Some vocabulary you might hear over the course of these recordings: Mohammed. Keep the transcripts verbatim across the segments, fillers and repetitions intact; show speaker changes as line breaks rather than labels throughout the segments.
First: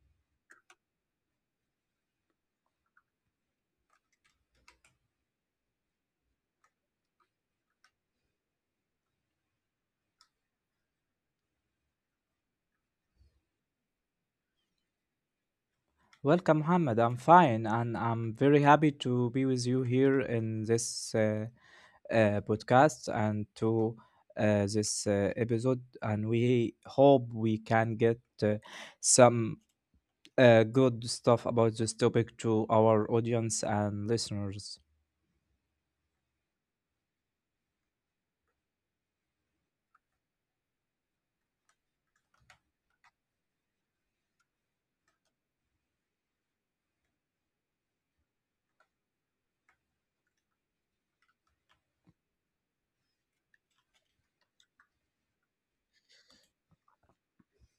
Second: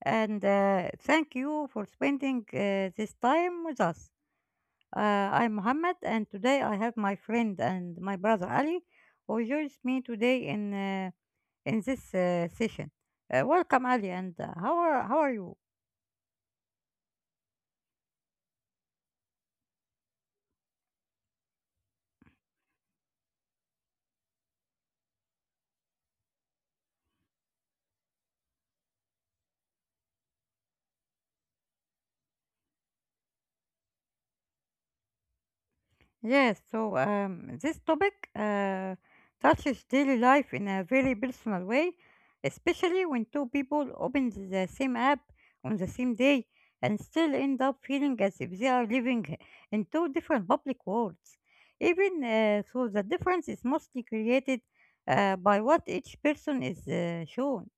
And uh, Thank you for spending uh, this time with us. Uh, I'm Muhammad, and today I have my friend and my brother Ali, who joins me today in uh, in this uh, session. Uh, welcome, Ali, and uh, how are how are you?
Welcome, Mohammed. I'm fine, and I'm very happy to be with you here in this uh, uh, podcast and to uh, this uh, episode. And we hope we can get uh, some uh, good stuff about this topic to our audience and listeners.
Yes, so um, this topic uh, touches daily life in a very personal way, especially when two people open the same app on the same day and still end up feeling as if they are living in two different public worlds, even uh, though the difference is mostly created uh, by what each person is uh, shown.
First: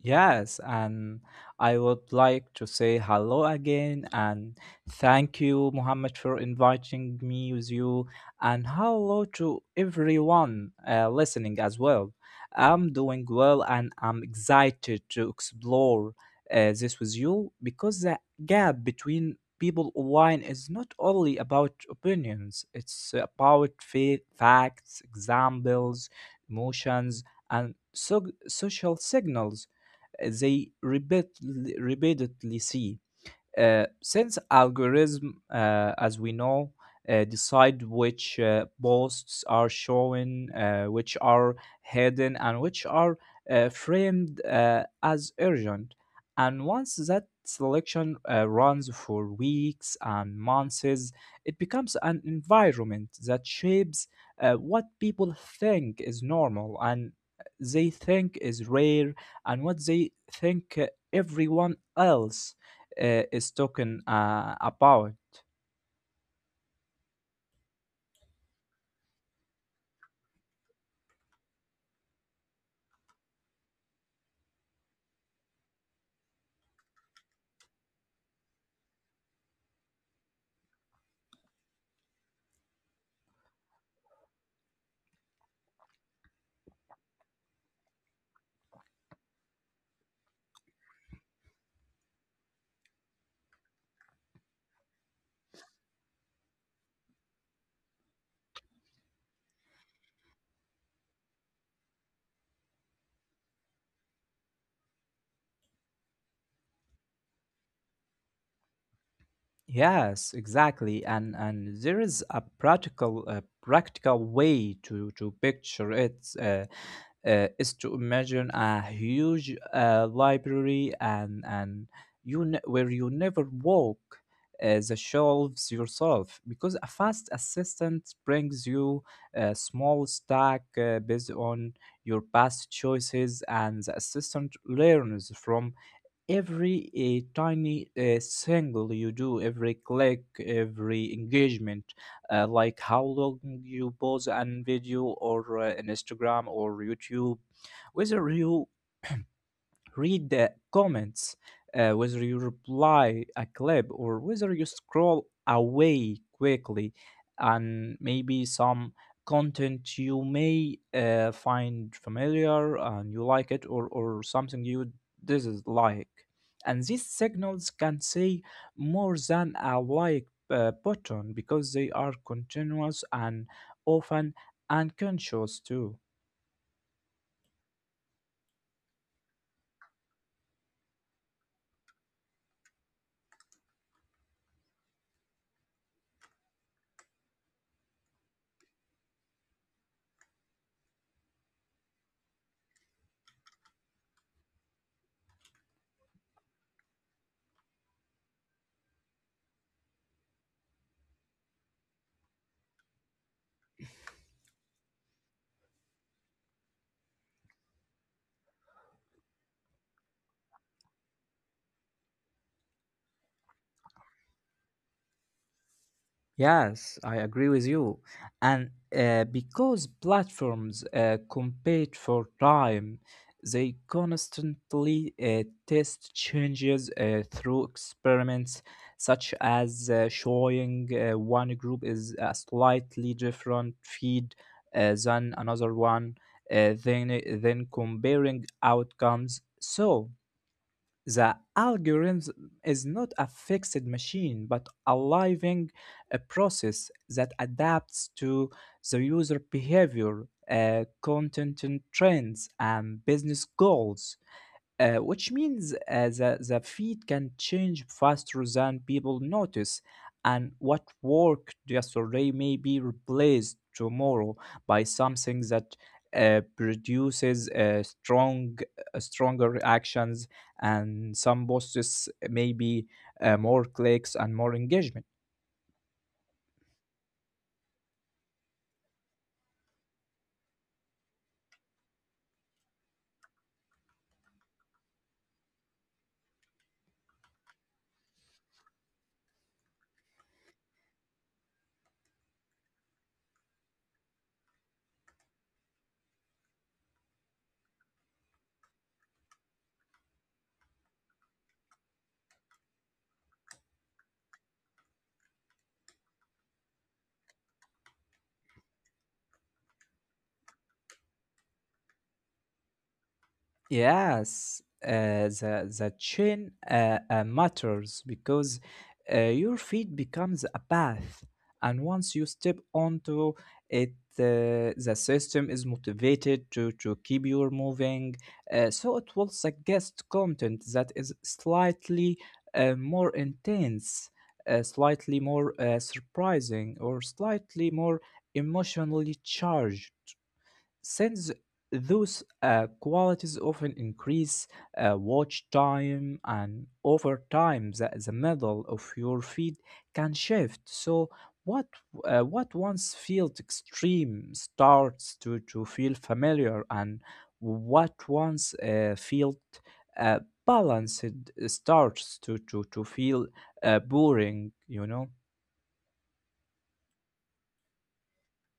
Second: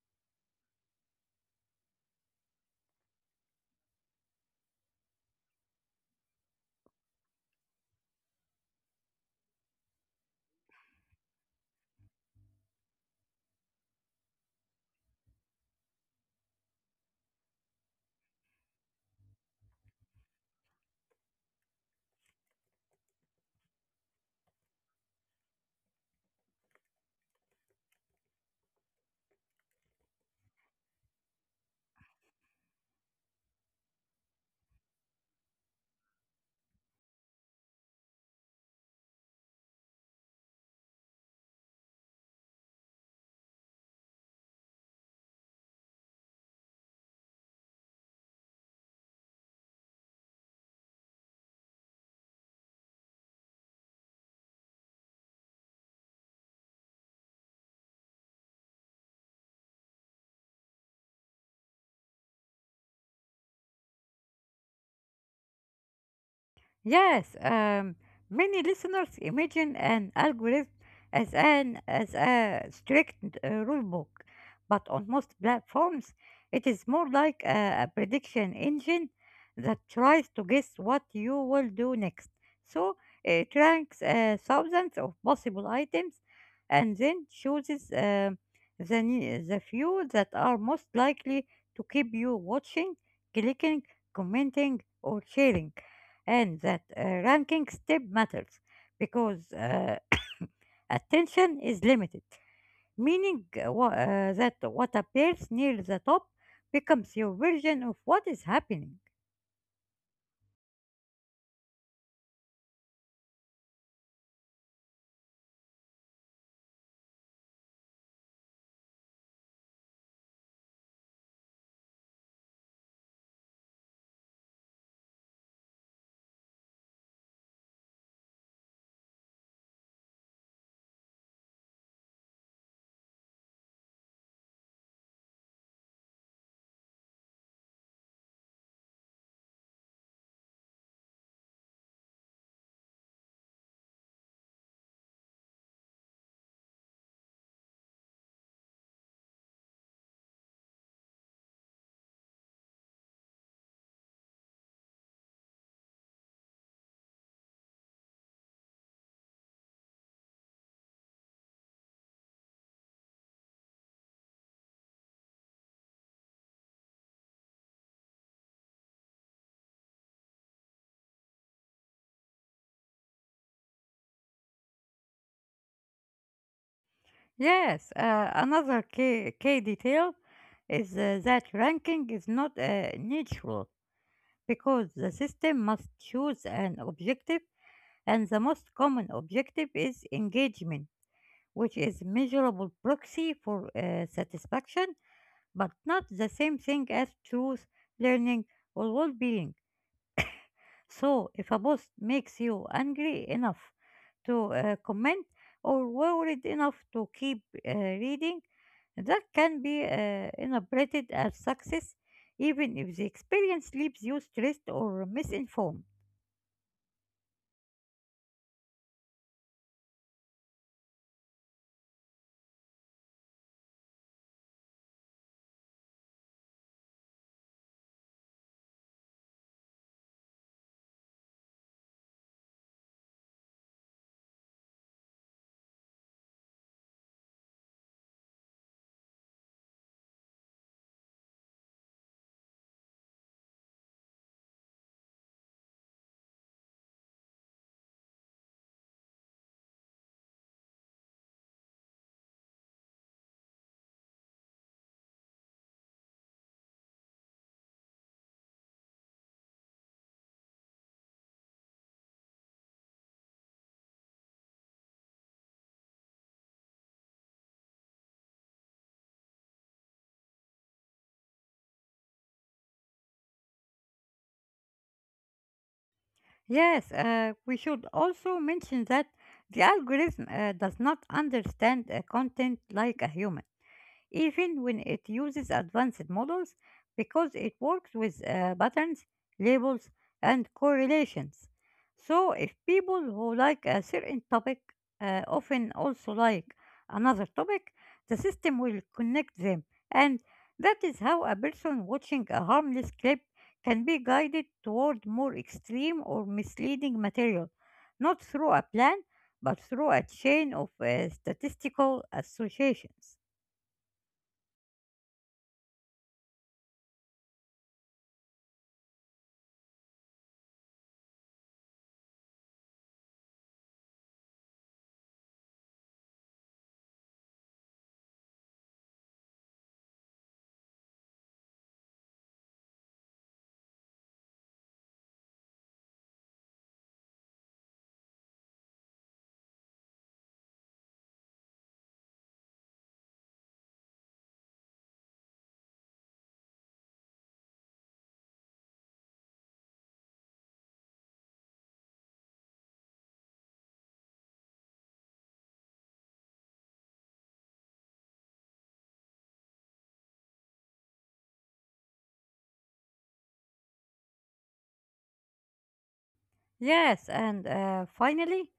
Yes, and I would like to say hello again and thank you, Mohammed, for inviting me with you, and hello to everyone uh, listening as well. I'm doing well and I'm excited to explore uh, this with you because the gap between people online is not only about opinions, it's about fa- facts, examples, emotions, and so- social signals they repeat, repeatedly see uh, since algorithm, uh, as we know, uh, decide which uh, posts are shown, uh, which are hidden, and which are uh, framed uh, as urgent. And once that selection uh, runs for weeks and months, it becomes an environment that shapes uh, what people think is normal and they think is rare and what they think uh, everyone else uh, is talking uh, about.
Yes, um, many listeners imagine an algorithm as an as a strict uh, rule book, but on most platforms, it is more like a, a prediction engine that tries to guess what you will do next. So it ranks uh, thousands of possible items and then chooses um the ne- the few that are most likely to keep you watching, clicking, commenting, or sharing, and that uh, ranking step matters because uh, attention is limited, meaning uh, wha- uh, that what appears near the top becomes your version of what is happening.
Yes, exactly, and and there is a practical uh, practical way to to picture it uh, uh, is to imagine a huge uh, library and and you ne- where you never walk uh, the shelves yourself because a fast assistant brings you a small stack uh, based on your past choices and the assistant learns from every uh, tiny uh, single you do, every click, every engagement, uh, like how long you pause an video or uh, an Instagram or YouTube, whether you read the comments, uh, whether you reply a clip or whether you scroll away quickly, and maybe some content you may uh, find familiar and you like it, or, or something you dislike. And these signals can say more than a like uh, button because they are continuous and often unconscious too.
Yes, uh, another key, key detail is uh, that ranking is not uh, neutral because the system must choose an objective, and the most common objective is engagement, which is measurable proxy for uh, satisfaction, but not the same thing as truth, learning, or well being. So, if a post makes you angry enough to uh, comment or worried enough to keep uh, reading, that can be uh, interpreted as success, even if the experience leaves you stressed or misinformed.
Yes, I agree with you. And uh, because platforms uh, compete for time, they constantly uh, test changes uh, through experiments, such as uh, showing uh, one group is a slightly different feed uh, than another one, uh, then, then comparing outcomes. So, the algorithm is not a fixed machine, but a living uh, process that adapts to the user behavior, uh, content and trends, and business goals uh, which means uh, the, the feed can change faster than people notice. And what worked yesterday may be replaced tomorrow by something that uh, produces uh, strong, uh, stronger reactions, and some posts maybe uh, more clicks and more engagement.
Yes, uh, we should also mention that the algorithm uh, does not understand uh, content like a human even when it uses advanced models because it works with uh, patterns, labels, and correlations. So, if people who like a certain topic uh, often also like another topic, the system will connect them. And that is how a person watching a harmless clip can be guided toward more extreme or misleading material, not through a plan, but through a chain of uh, statistical associations.
Yes, uh, the the chain uh, uh, matters because uh, your feet becomes a path, and once you step onto it, uh, the system is motivated to to keep you moving. Uh, so it will suggest content that is slightly uh, more intense, uh, slightly more uh, surprising, or slightly more emotionally charged since those uh, qualities often increase uh, watch time, and over time, the, the middle of your feed can shift. So, what uh, what once felt extreme starts to, to feel familiar, and what once uh, felt uh, balanced starts to, to, to feel uh, boring, you know?
Yes, and uh, finally,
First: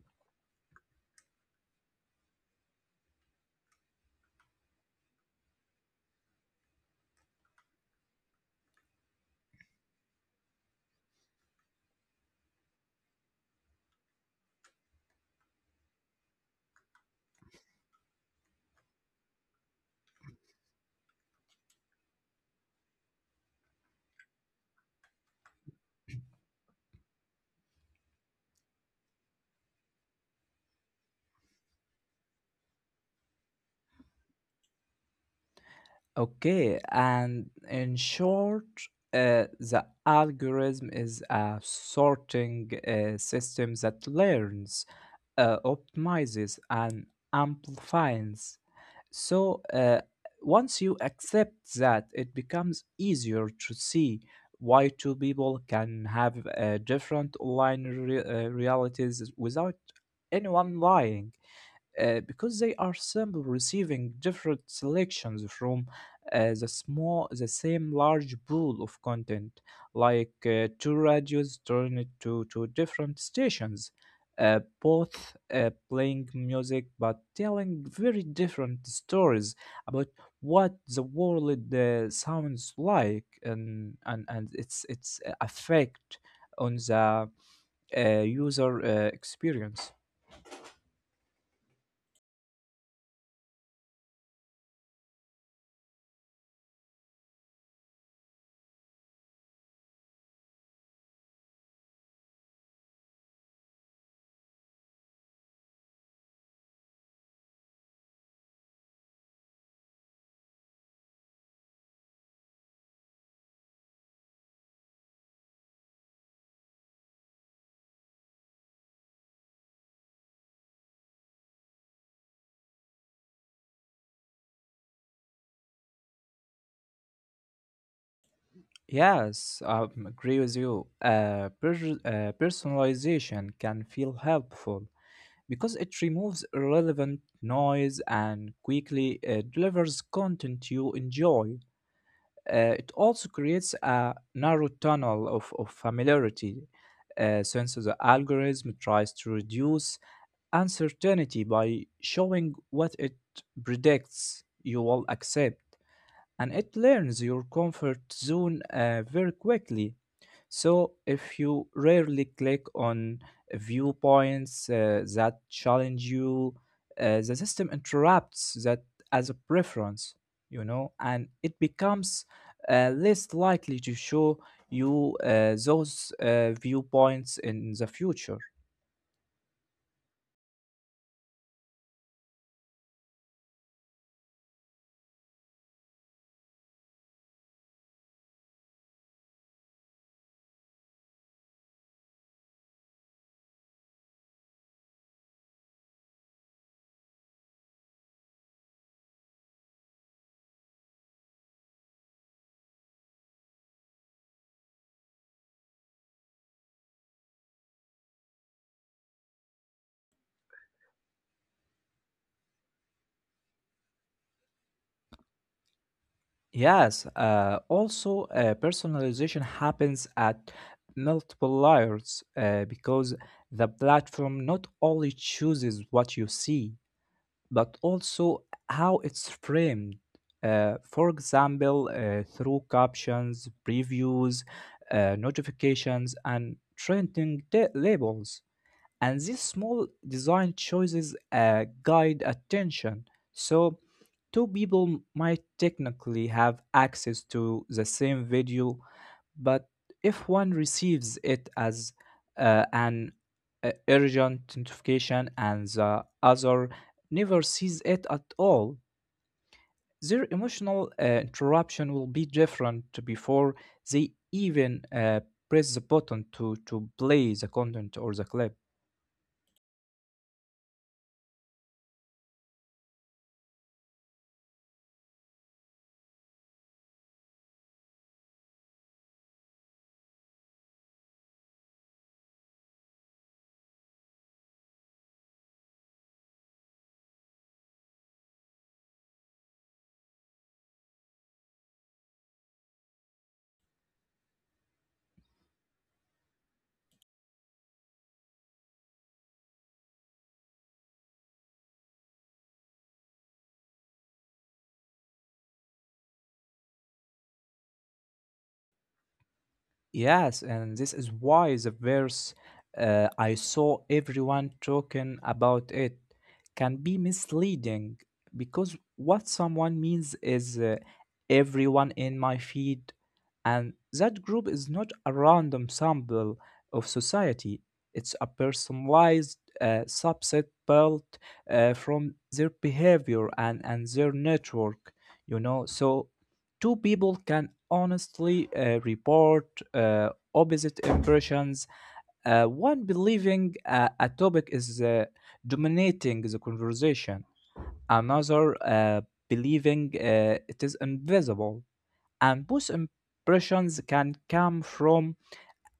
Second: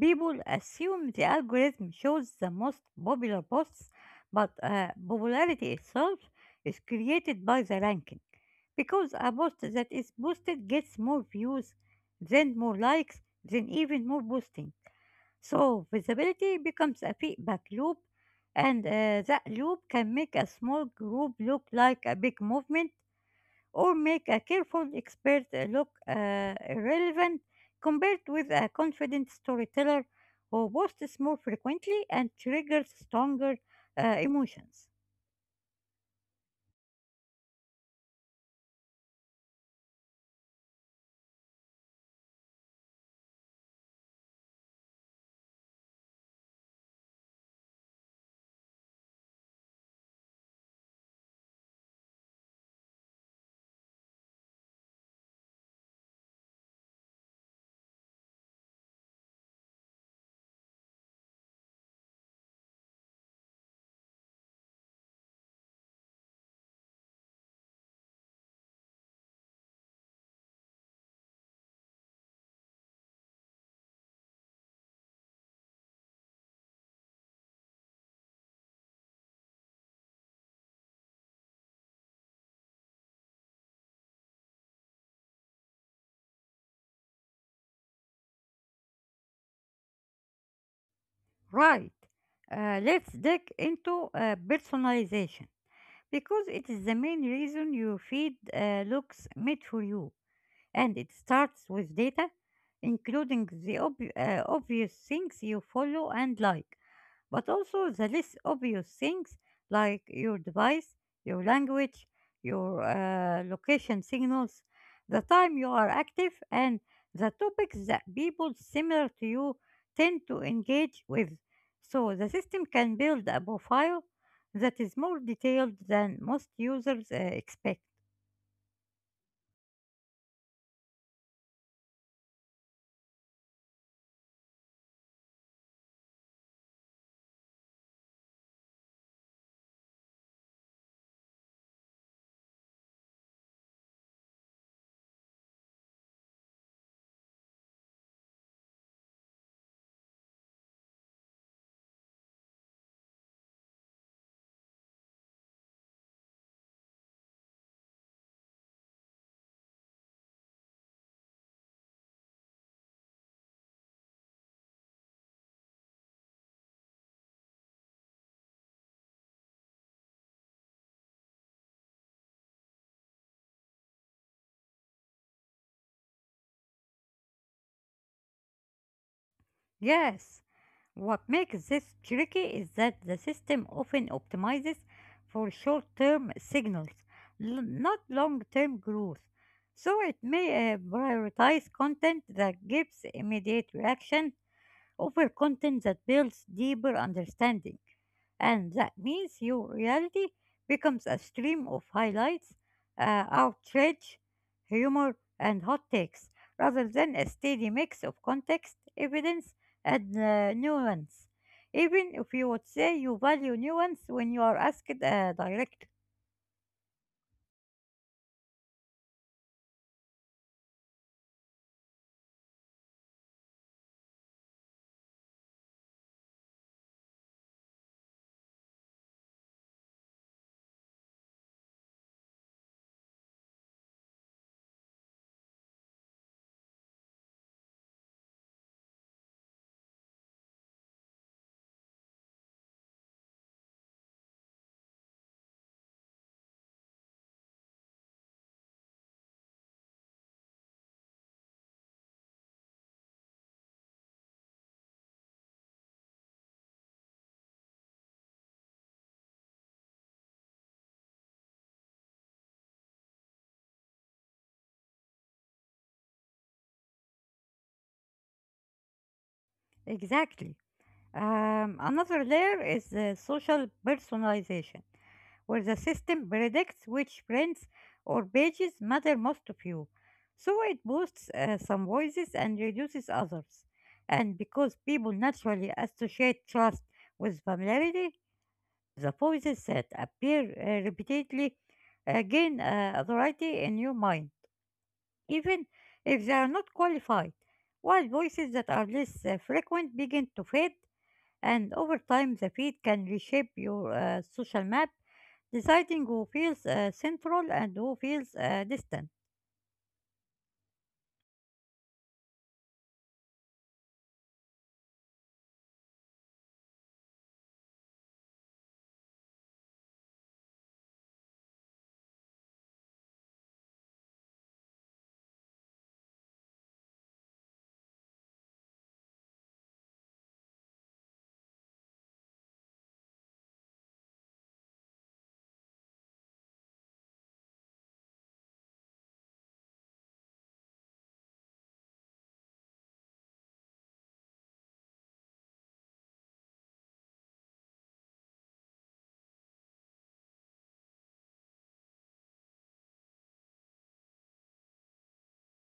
people assume the algorithm shows the most popular posts, but uh, popularity itself is created by the ranking. Because a post that is boosted gets more views, then more likes, then even more boosting. So visibility becomes a feedback loop, and uh, that loop can make a small group look like a big movement or make a careful expert uh, look uh, irrelevant compared with a confident storyteller who boasts more frequently and triggers stronger uh, emotions.
Okay, and in short, uh, the algorithm is a sorting uh, system that learns, uh, optimizes, and amplifies. So, uh, once you accept that, it becomes easier to see why two people can have uh, different online re- uh, realities without anyone lying uh, because they are simple receiving different selections from uh, the small the same large pool of content, like uh, two radios turned to to different stations, uh, both uh, playing music but telling very different stories about what the world uh, sounds like, and and and its its effect on the uh, user uh, experience.
Right, uh, let's dig into uh, personalization because it is the main reason your feed uh, looks made for you, and it starts with data, including the ob- uh, obvious things you follow and like, but also the less obvious things like your device, your language, your uh, location signals, the time you are active, and the topics that people similar to you tend to engage with. So the system can build a profile that is more detailed than most users uh, expect.
Yes, I agree with you. Uh, pers- uh, personalization can feel helpful because it removes irrelevant noise and quickly uh, delivers content you enjoy. Uh, it also creates a narrow tunnel of, of familiarity uh, since the algorithm tries to reduce uncertainty by showing what it predicts you will accept, and it learns your comfort zone uh, very quickly. So, if you rarely click on viewpoints uh, that challenge you, uh, the system interrupts that as a preference, you know, and it becomes uh, less likely to show you uh, those uh, viewpoints in the future.
Yes, what makes this tricky is that the system often optimizes for short term signals, l- not long term growth. So it may uh, prioritize content that gives immediate reaction over content that builds deeper understanding. And that means your reality becomes a stream of highlights, uh, outrage, humor, and hot takes, rather than a steady mix of context, evidence, and uh, nuance, even if you would say you value nuance when you are asked uh, directly.
Yes, uh, also uh, personalization happens at multiple layers uh, because the platform not only chooses what you see but also how it's framed. Uh, for example, uh, through captions, previews, uh, notifications, and trending ta- labels. And these small design choices uh, guide attention. So, two people might technically have access to the same video, but if one receives it as uh, an uh, urgent notification and the other never sees it at all, their emotional uh, interruption will be different before they even uh, press the button to, to play the content or the clip.
Exactly. Um, another layer is uh, social personalization, where the system predicts which friends or pages matter most to you. So it boosts uh, some voices and reduces others. And because people naturally associate trust with familiarity, the voices that appear uh, repeatedly uh, gain uh, authority in your mind, even if they are not qualified, while voices that are less uh, frequent begin to fade, and over time the feed can reshape your uh, social map, deciding who feels uh, central and who feels uh, distant.
Yes, and this is why the verse uh, I saw everyone talking about it can be misleading because what someone means is uh, everyone in my feed, and that group is not a random sample of society, it's a personalized uh, subset built uh, from their behavior and, and their network, you know. So two people can honestly uh, report uh, opposite impressions, uh, one believing uh, a topic is uh, dominating the conversation, another uh, believing uh, it is invisible. And both impressions can come from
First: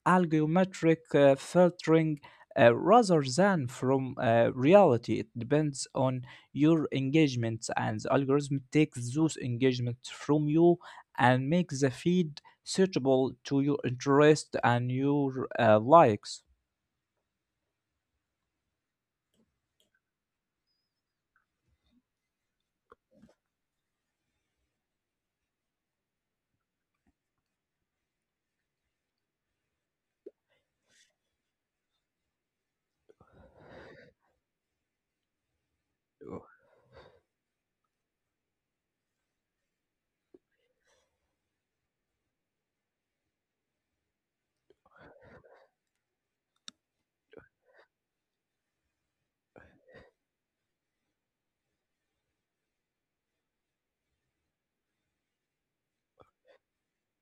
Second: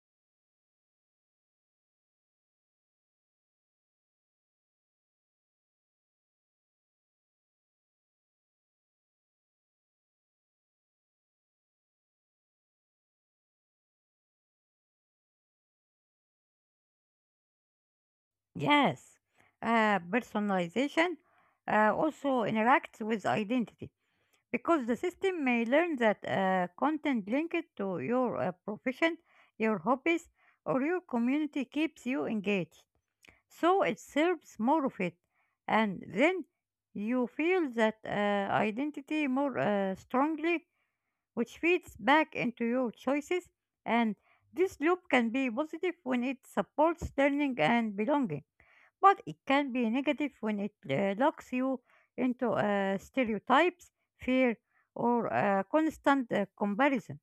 algeometric uh, filtering uh, rather than from uh, reality. It depends on your engagements, and the algorithm takes those engagements from you and makes the feed suitable to your interest and your uh, likes.
Yes, uh, personalization uh, also interacts with identity because the system may learn that uh, content linked to your uh, profession, your hobbies, or your community keeps you engaged. So it serves more of it, and then you feel that uh, identity more uh, strongly, which feeds back into your choices. And this loop can be positive when it supports learning and belonging, but it can be negative when it uh, locks you into uh, stereotypes, fear, or uh, constant uh, comparison.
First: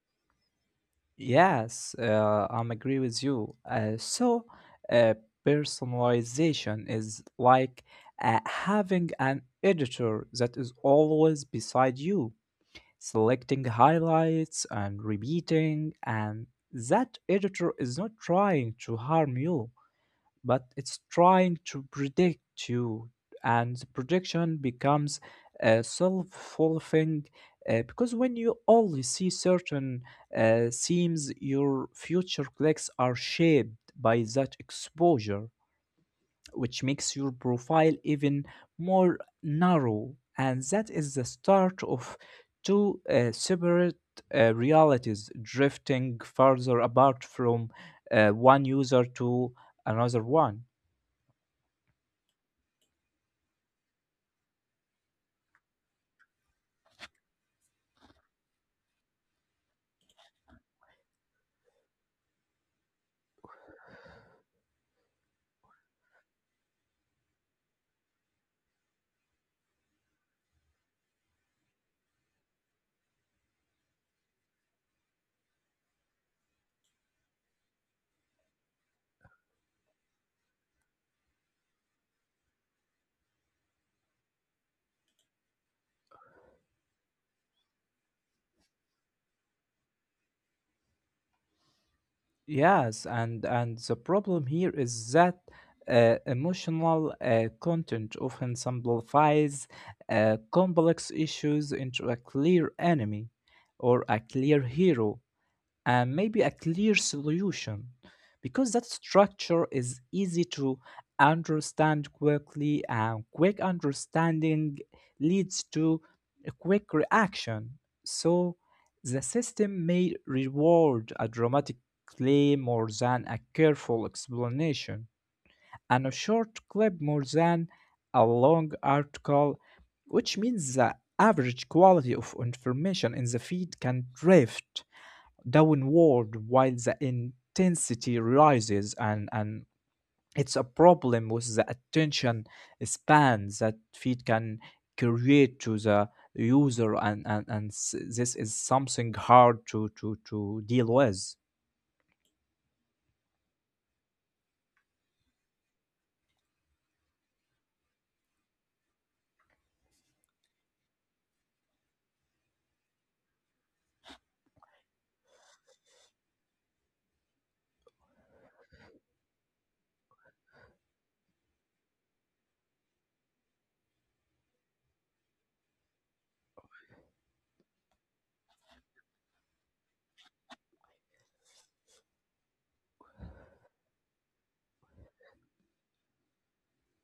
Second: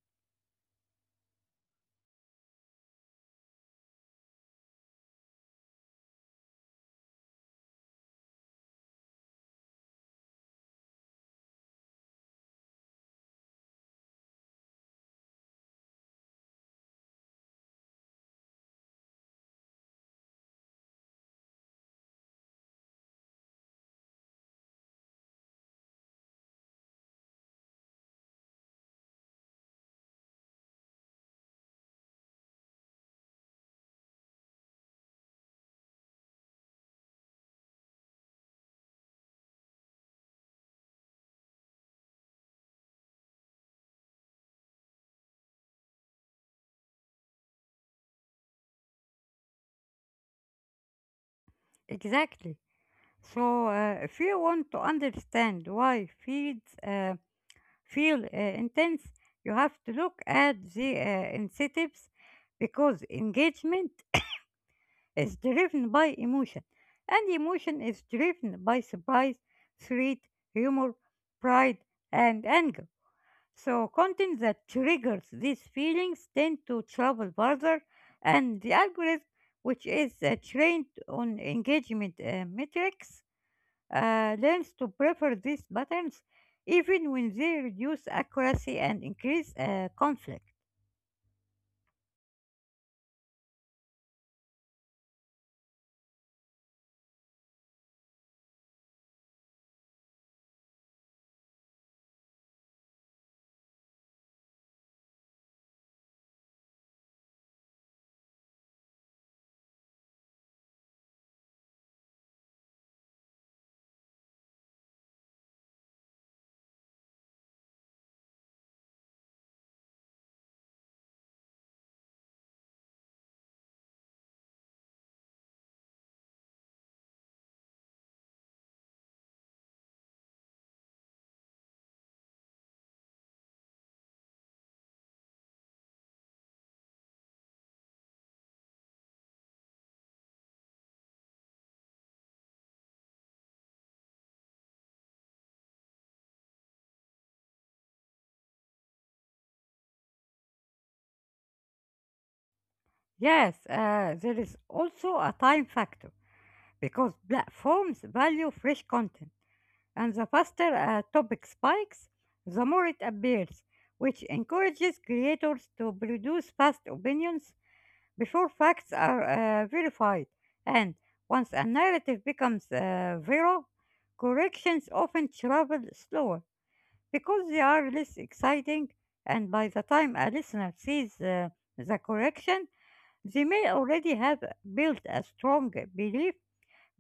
Yes, uh, I'm agree with you. Uh, so, uh, personalization is like uh, having an editor that is always beside you, selecting highlights and repeating, and that editor is not trying to harm you, but it's trying to predict you, and the prediction becomes uh, self-fulfilling, uh, because when you only see certain uh, themes, your future clicks are shaped by that exposure, which makes your profile even more narrow. And that is the start of two uh, separate uh, realities drifting further apart from uh, one user to another one.
Exactly. So, uh, if you want to understand why feeds uh, feel uh, intense, you have to look at the uh, incentives because engagement is driven by emotion, and emotion is driven by surprise, threat, humor, pride, and anger. So, content that triggers these feelings tend to travel further, and the algorithm, which is uh, trained on engagement uh, metrics, uh, learns to prefer these patterns even when they reduce accuracy and increase uh, conflict.
Yes, and and the problem here is that uh, emotional uh, content often simplifies uh, complex issues into a clear enemy or a clear hero, and maybe a clear solution, because that structure is easy to understand quickly, and quick understanding leads to a quick reaction. So the system may reward a dramatic claim more than a careful explanation, and a short clip more than a long article, which means the average quality of information in the feed can drift downward while the intensity rises. And and it's a problem with the attention span that feed can create to the user, and and, and s- this is something hard to to to deal with.
Yes, uh, there is also a time factor, because platforms value fresh content, and the faster a topic spikes, the more it appears, which encourages creators to produce fast opinions before facts are uh, verified. And once a narrative becomes uh, viral, corrections often travel slower because they are less exciting, and by the time a listener sees uh, the correction, they may already have built a strong belief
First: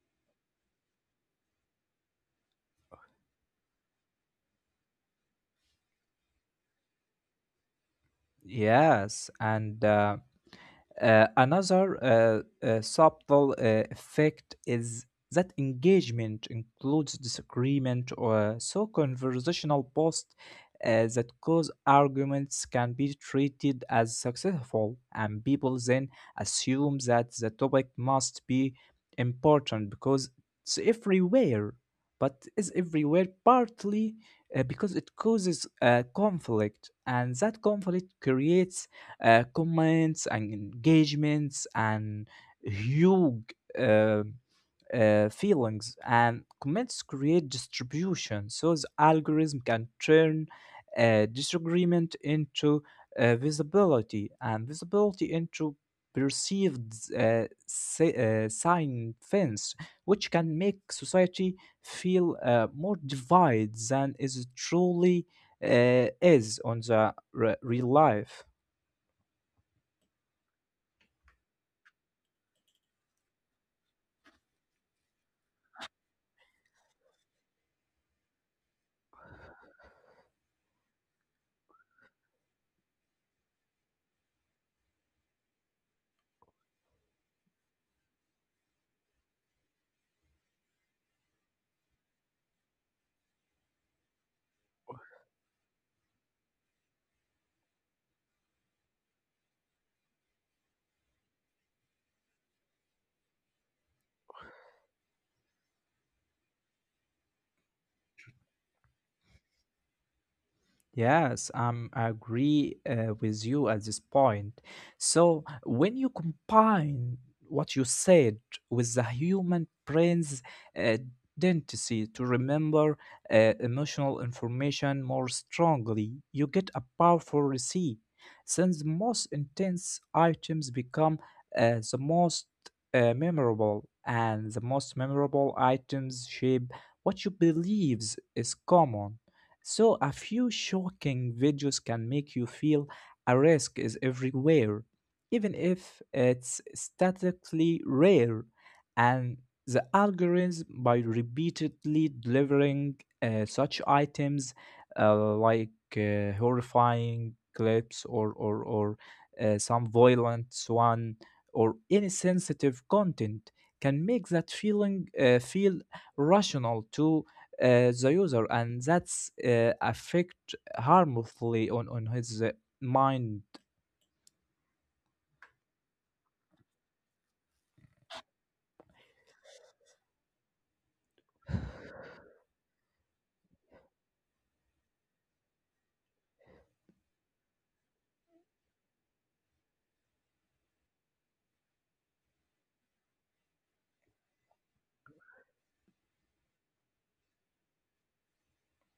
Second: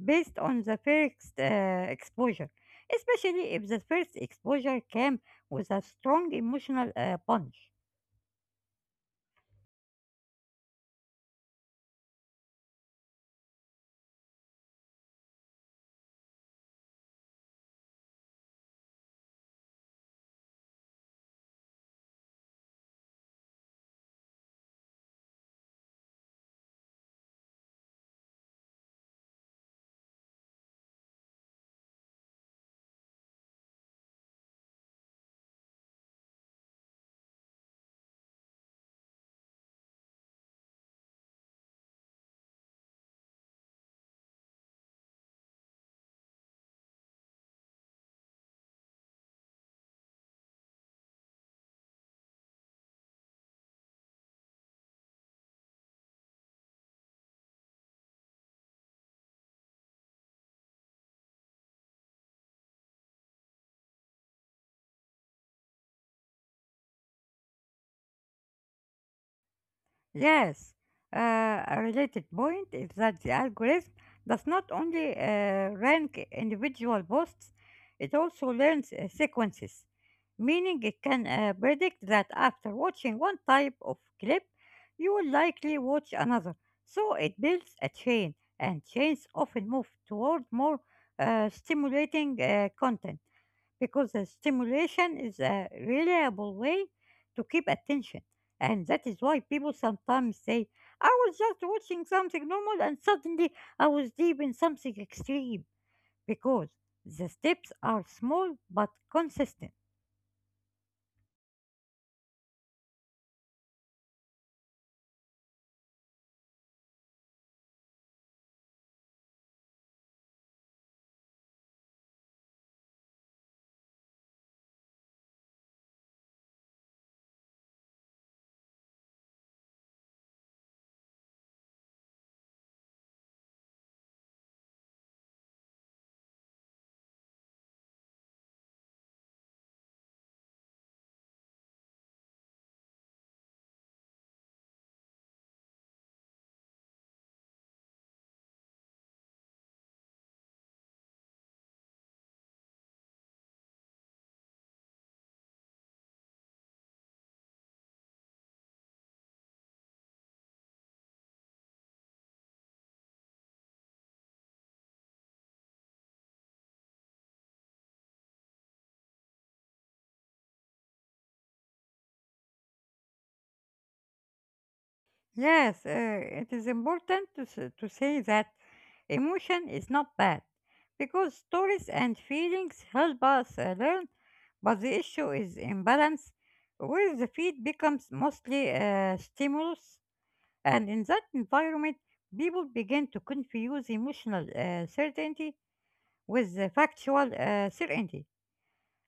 based on the first uh, exposure, especially if the first exposure came with a strong emotional uh, punch.
Yes, and uh, Uh, another uh, uh, subtle uh, effect is that engagement includes disagreement, or so conversational posts uh, that cause arguments can be treated as successful, and people then assume that the topic must be important because it's everywhere. But is everywhere partly uh, because it causes uh, conflict, and that conflict creates uh, comments and engagements and huge uh, uh, feelings, and comments create distribution. So the algorithm can turn uh, disagreement into uh, visibility, and visibility into perceived uh, si- uh, sign fence, which can make society feel uh, more divided than is truly uh, is on the re- real life.
Yes, uh, a related point is that the algorithm does not only uh, rank individual posts, it also learns uh, sequences, meaning it can uh, predict that
He was also
after watching
a
one
member
type
of the
of clip, you will
Society
likely
of
watch another. So it builds a chain,
Antiquarians.
and chains often move toward more uh, stimulating uh, content because the stimulation is a reliable way to keep attention. And that is why people sometimes say, I was just watching something normal and suddenly I was deep in something extreme, because the steps are small but consistent.
Yes, um, I agree uh, with you at this point. So, when you combine what you said with the human brain's uh, density to remember uh, emotional information more strongly, you get a powerful receipt. Since the most intense items become uh, the most uh, memorable, and the most memorable items shape what you believes is common. So, a few shocking videos can make you feel a risk is everywhere, even if it's statically rare. And the algorithm, by repeatedly delivering uh, such items, uh, like uh, horrifying clips, or, or, or uh, some violent one or insensitive content, can make that feeling uh, feel rational too uh, the user, and that's uh, affect harmfully on on his uh, mind.
Yes, uh, it is important to, s- to say that emotion is not bad because stories and feelings help us uh, learn. But the issue is imbalance, where the feed becomes mostly a stimulus, and in that environment, people begin to confuse emotional uh, certainty with the factual uh, certainty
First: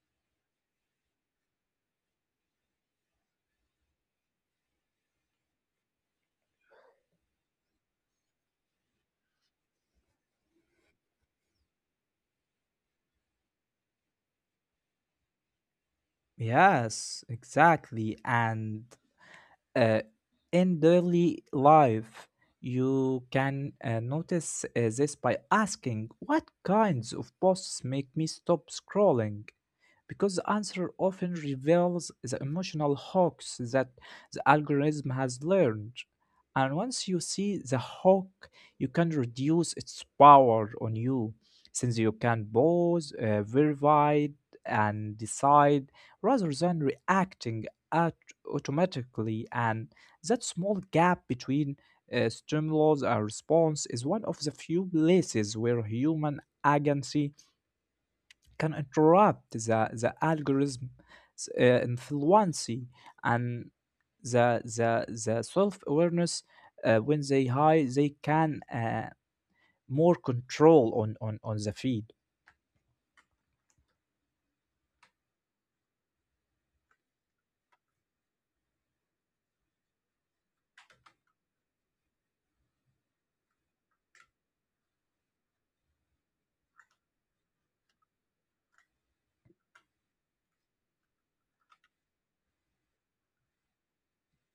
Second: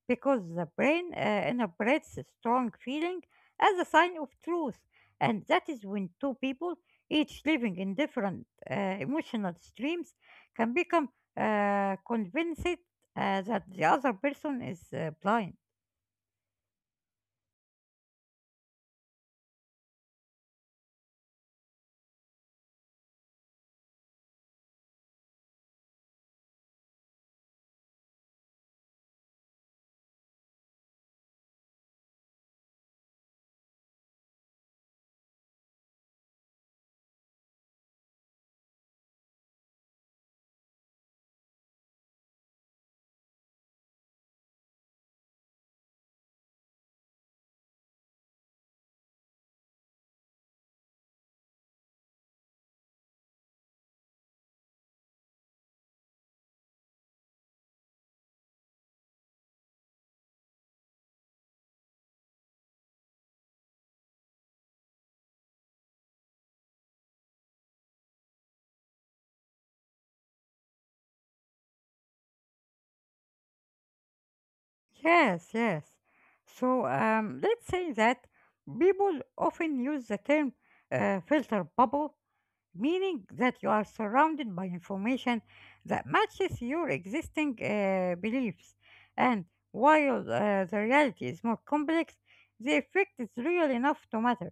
because the brain uh, interprets a strong feeling as a sign of truth, and that is when two people, each living in different uh, emotional streams, can become uh, convinced uh, that the other person is uh, blind.
Yes, exactly, and uh, in daily life you can uh, notice uh, this by asking what kinds of posts make me stop scrolling, because the answer often reveals the emotional hooks that the algorithm has learned. And once you see the hook, you can reduce its power on you, since you can pause, uh, verify, and decide rather than reacting at automatically. And that small gap between uh, stimulus and response is one of the few places where human agency can interrupt the the algorithm uh, influence and the the the self awareness uh, when they high they can uh, more control on, on on the feed.
Yes, yes. So um, let's say that people often use the term uh, filter bubble, meaning that you are surrounded by information that matches your existing uh, beliefs. And while uh, the reality is more complex, the effect is real enough to matter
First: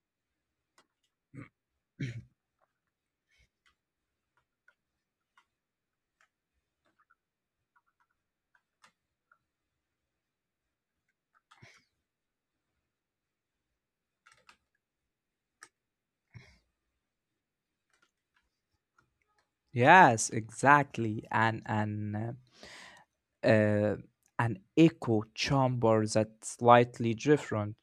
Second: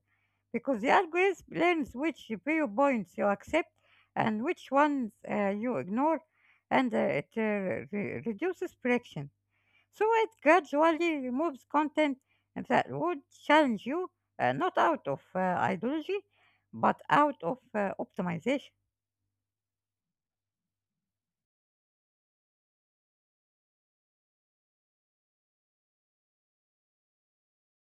because the algorithm learns which viewpoints you accept and which ones uh, you ignore, and uh, it uh, re- reduces friction. So it gradually removes content that would challenge you, uh, not out of uh, ideology, but out of uh, optimization.
Yes, exactly, and and uh, uh, an echo chamber that's slightly different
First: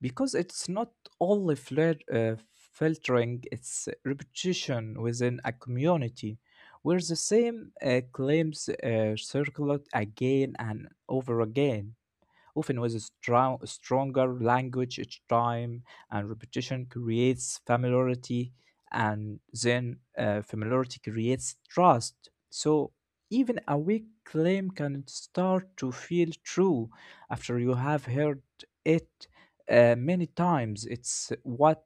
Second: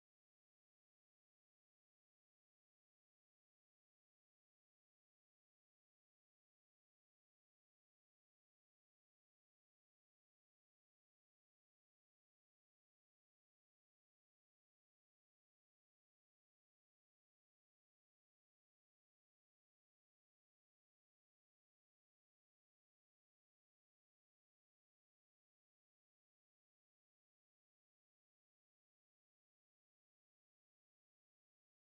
because it's not only flir- uh, filtering, it's repetition within a community where the same uh, claims uh, circulate again and over again, often with a strong, stronger language each time, and repetition creates familiarity, and then uh, familiarity creates trust. So even a weak claim can start to feel true after you have heard it uh, many times. It's what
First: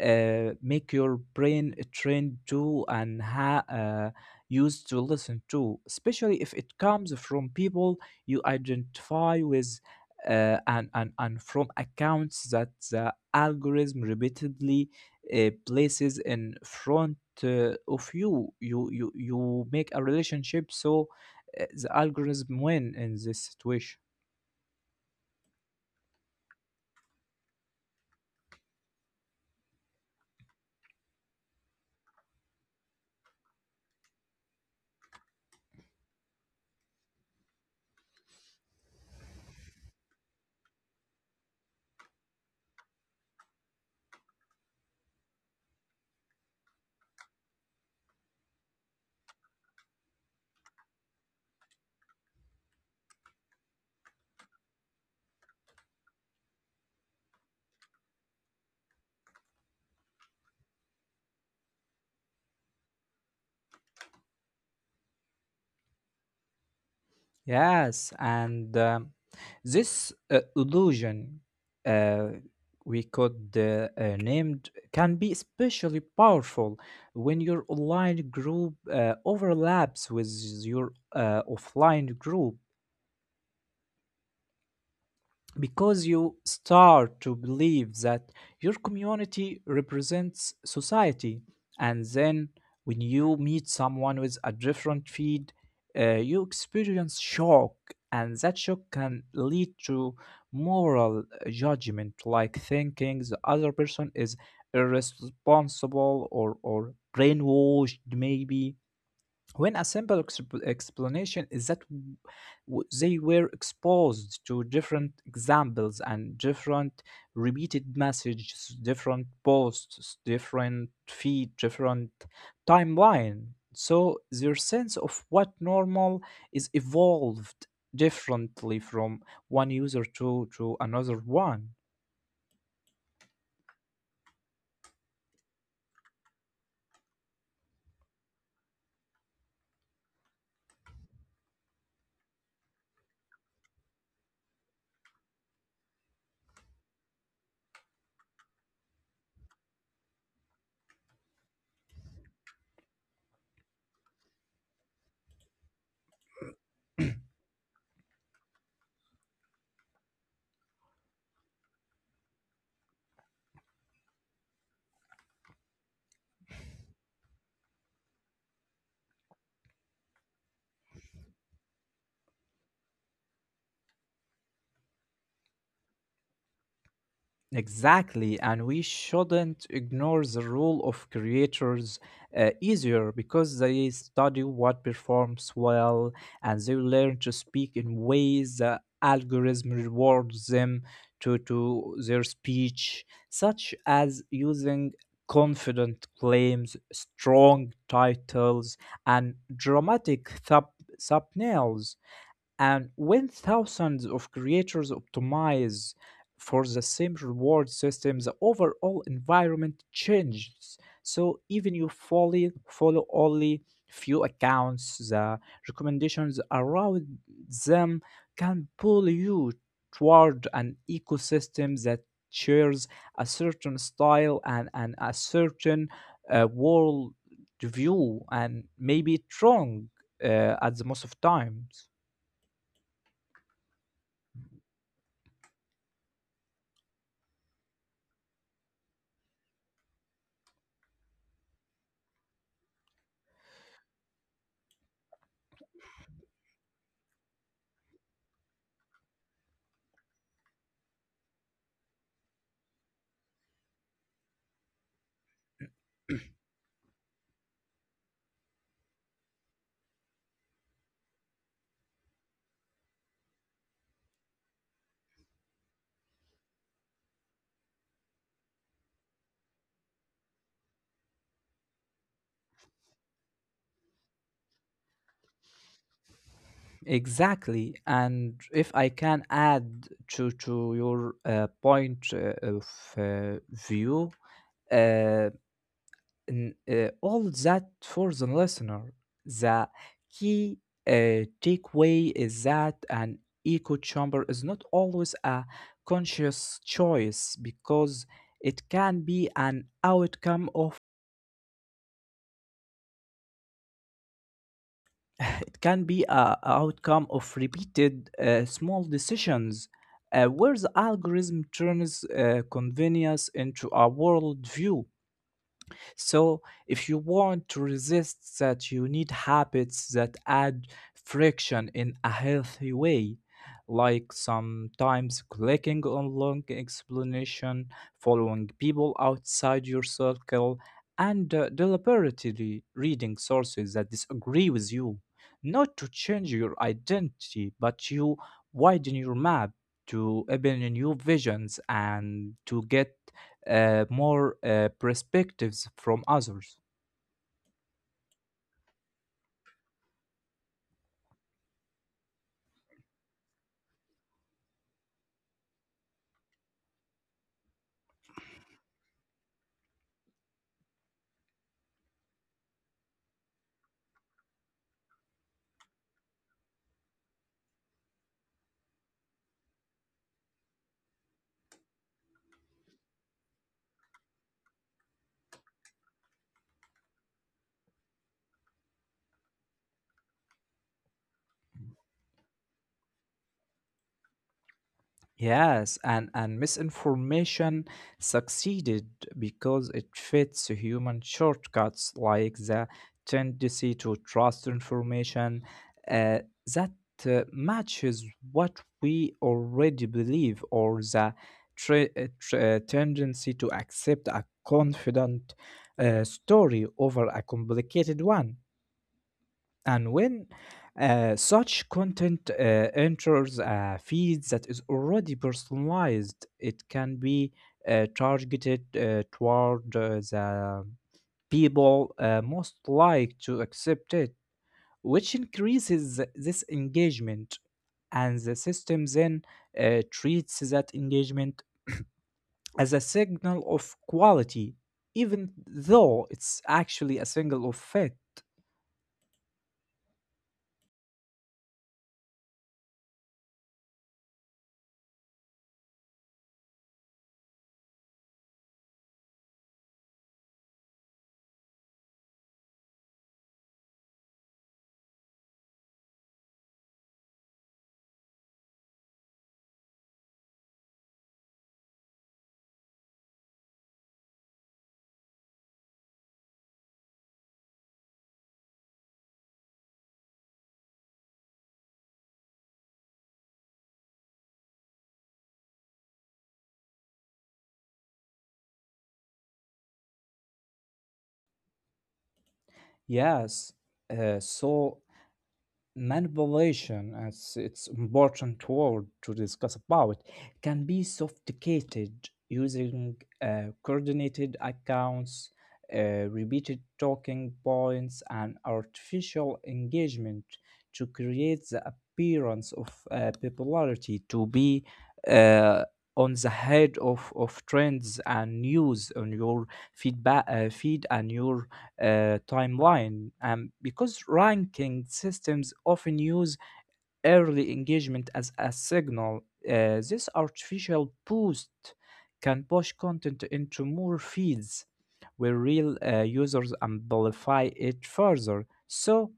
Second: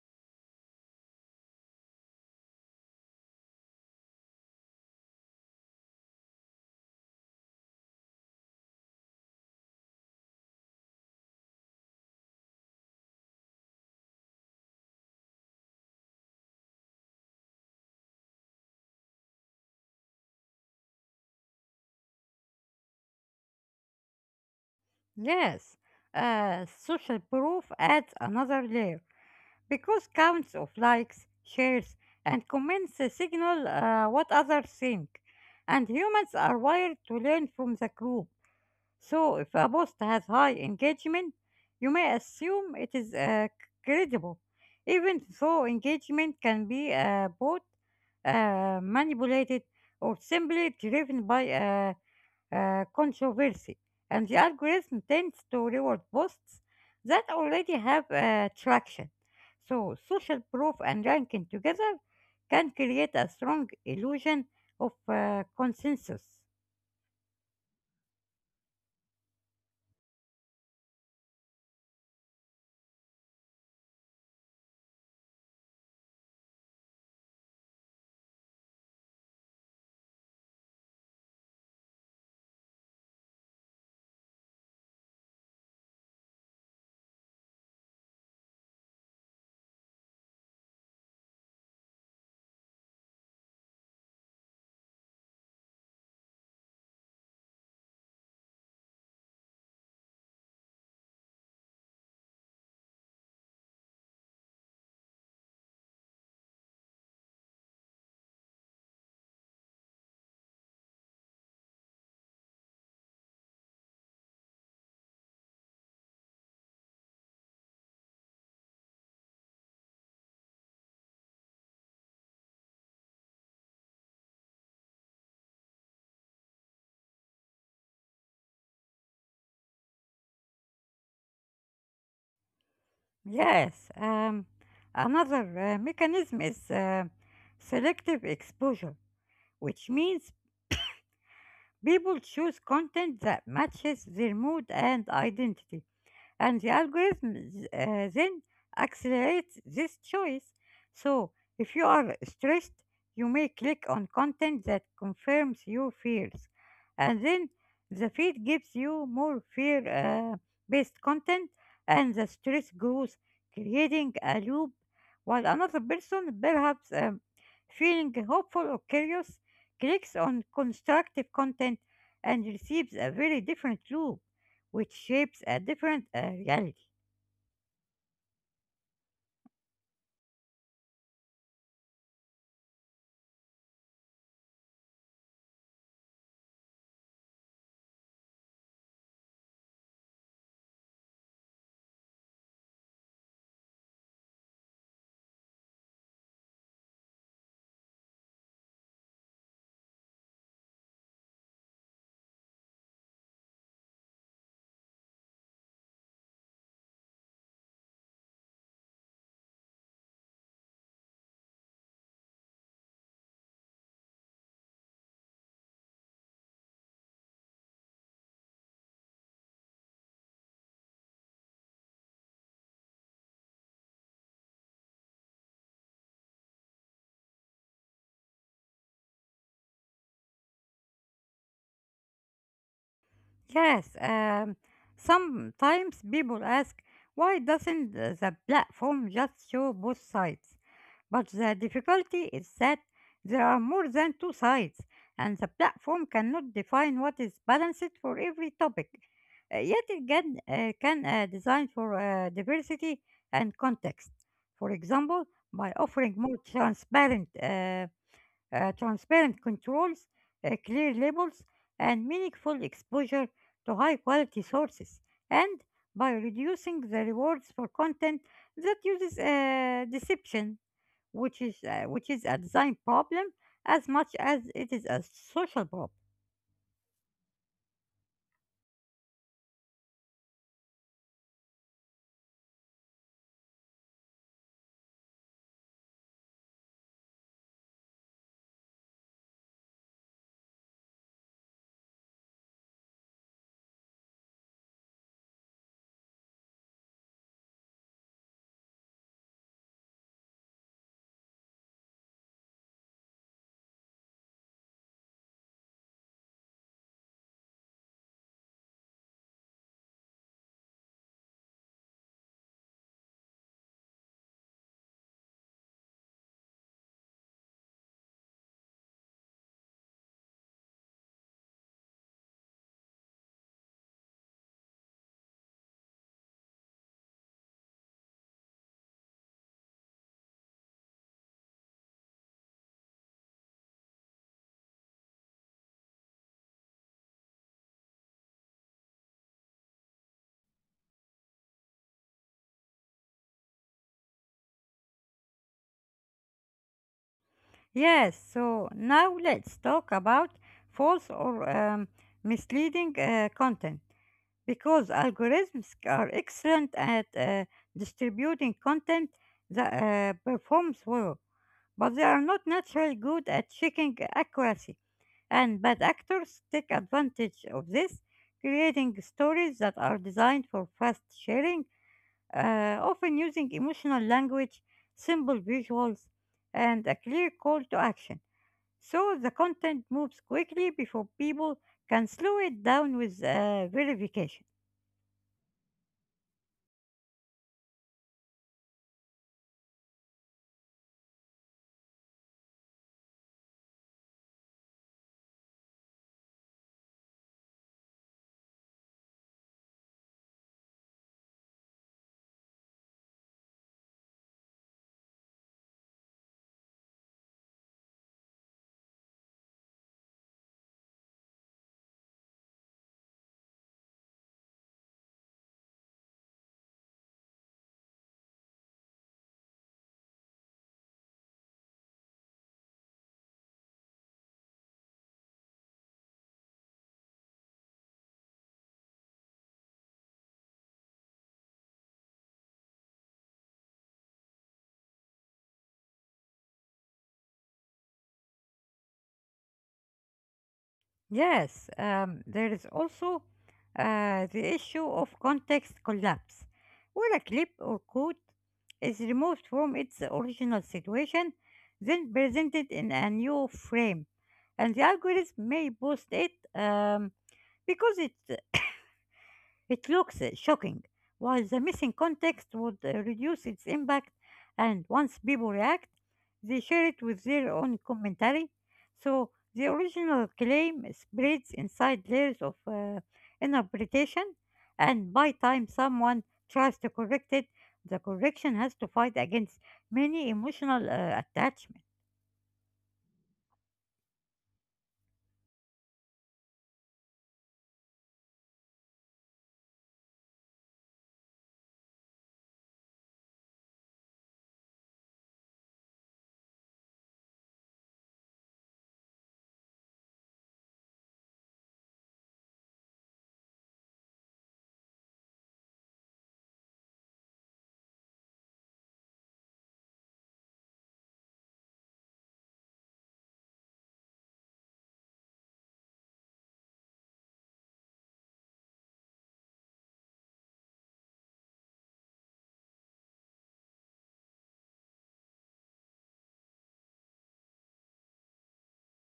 uh, make your brain trained to and ha- uh, used to listen to, especially if it comes from people you identify with, uh, and, and, and from accounts that the algorithm repeatedly uh, places in front uh, of you. You, you. you make a relationship, so uh, the algorithm win in this situation.
Yes, uh, social proof adds another layer because counts of likes, shares, and comments uh, signal uh, what others think, and humans are wired to learn from the group. So, if a post has high engagement, you may assume it is uh, credible, even though engagement can be uh, both uh, manipulated or simply driven by uh, uh, controversy. And the algorithm tends to reward posts that already have uh, traction. So, social proof and ranking together can create a strong illusion of uh, consensus.
Yes, and um, this uh, illusion uh, we could uh, uh, named can be especially powerful when your online group uh, overlaps with your uh, offline group, because you start to believe that your community represents society, and then when you meet someone with a different feed, uh, you experience shock, and that shock can lead to moral judgment, like thinking the other person is irresponsible or or brainwashed, maybe, when a simple exp- explanation is that w- w- they were exposed to different examples and different repeated messages, different posts, different feed, different timeline, so their sense of what normal is evolved differently from one user to to another one.
Yes, um, another uh, mechanism is uh, selective exposure, which means people choose content that matches their mood and identity, and the algorithm uh, then accelerates this choice. So, if you are stressed, you may click on content that confirms your fears, and then the feed gives you more fear uh, based content, and the stress grows, creating a loop. While another person, perhaps um, feeling hopeful or curious, clicks on constructive content and receives a very different loop, which shapes a different uh, reality.
Exactly, and we shouldn't ignore the role of creators, uh, easier, because they study what performs well and they learn to speak in ways the algorithm rewards them to, to their speech, such as using confident claims, strong titles, and dramatic thub- thumbnails. And when thousands of creators optimize for the same reward system, the overall environment changes. So even you fully follow only few accounts, the recommendations around them can pull you toward an ecosystem that shares a certain style, and, and a certain uh, world view, and maybe it's wrong uh, at the most of times.
Yes, um, sometimes people ask, why doesn't the the platform just show both sides? But the difficulty is that there are more than two sides, and the platform cannot define what is balanced for every topic. Uh, yet it can, uh, can uh, design for uh, diversity and context. For example, by offering more transparent uh, uh, transparent controls, uh, clear labels, and meaningful exposure to high quality sources, and by reducing the rewards for content that uses uh, deception, which is, uh, which is a design problem as much as it is a social problem.
Exactly, and if I can add to to your uh, point uh, of uh, view, uh, n- uh, all that for the listener, the key uh, takeaway is that an echo chamber is not always a conscious choice, because it can be an outcome of it can be a, a outcome of repeated uh, small decisions uh, where the algorithm turns uh, convenience into a worldview. So, if you want to resist that, you need habits that add friction in a healthy way, like sometimes clicking on long explanation, following people outside your circle, and uh, deliberately reading sources that disagree with you. Not to change your identity, but you widen your map to open new visions and to get uh, more uh, perspectives from others.
Yes, so now let's talk about false or um, misleading uh, content, because algorithms are excellent at uh, distributing content that uh, performs well, but they are not naturally good at checking accuracy. And bad actors take advantage of this, creating stories that are designed for fast sharing, uh, often using emotional language, simple visuals, and a clear call to action. So the content moves quickly before people can slow it down with uh, verification.
Yes, and, and misinformation succeeded because it fits human shortcuts, like the tendency to trust information uh, that uh, matches what we already believe, or the tra- uh, tra- uh, tendency to accept a confident uh, story over a complicated one. And when uh, such content uh, enters a feed that is already personalized, it can be uh, targeted uh, toward uh, the people uh, most like to accept it, which increases this engagement. And the system then uh, treats that engagement as a signal of quality, even though it's actually a signal of fit.
Yes, um, there is also uh, the issue of context collapse, where a clip or quote is removed from its original situation, then presented in a new frame, and the algorithm may boost it um, because it it looks uh, shocking, while the missing context would uh, reduce its impact, and once people react, they share it with their own commentary, so the original claim spreads inside layers of uh, interpretation, and by time someone tries to correct it, the correction has to fight against many emotional uh, attachments.
Yes. Uh, so manipulation, as it's important word to discuss about, can be sophisticated, using uh, coordinated accounts, uh, repeated talking points, and artificial engagement to create the appearance of uh, popularity, to be uh, on the head of, of trends and news on your feedback uh, feed and your uh, timeline. And because ranking systems often use early engagement as a signal, Uh, this artificial boost can push content into more feeds where real uh, users amplify it further. So,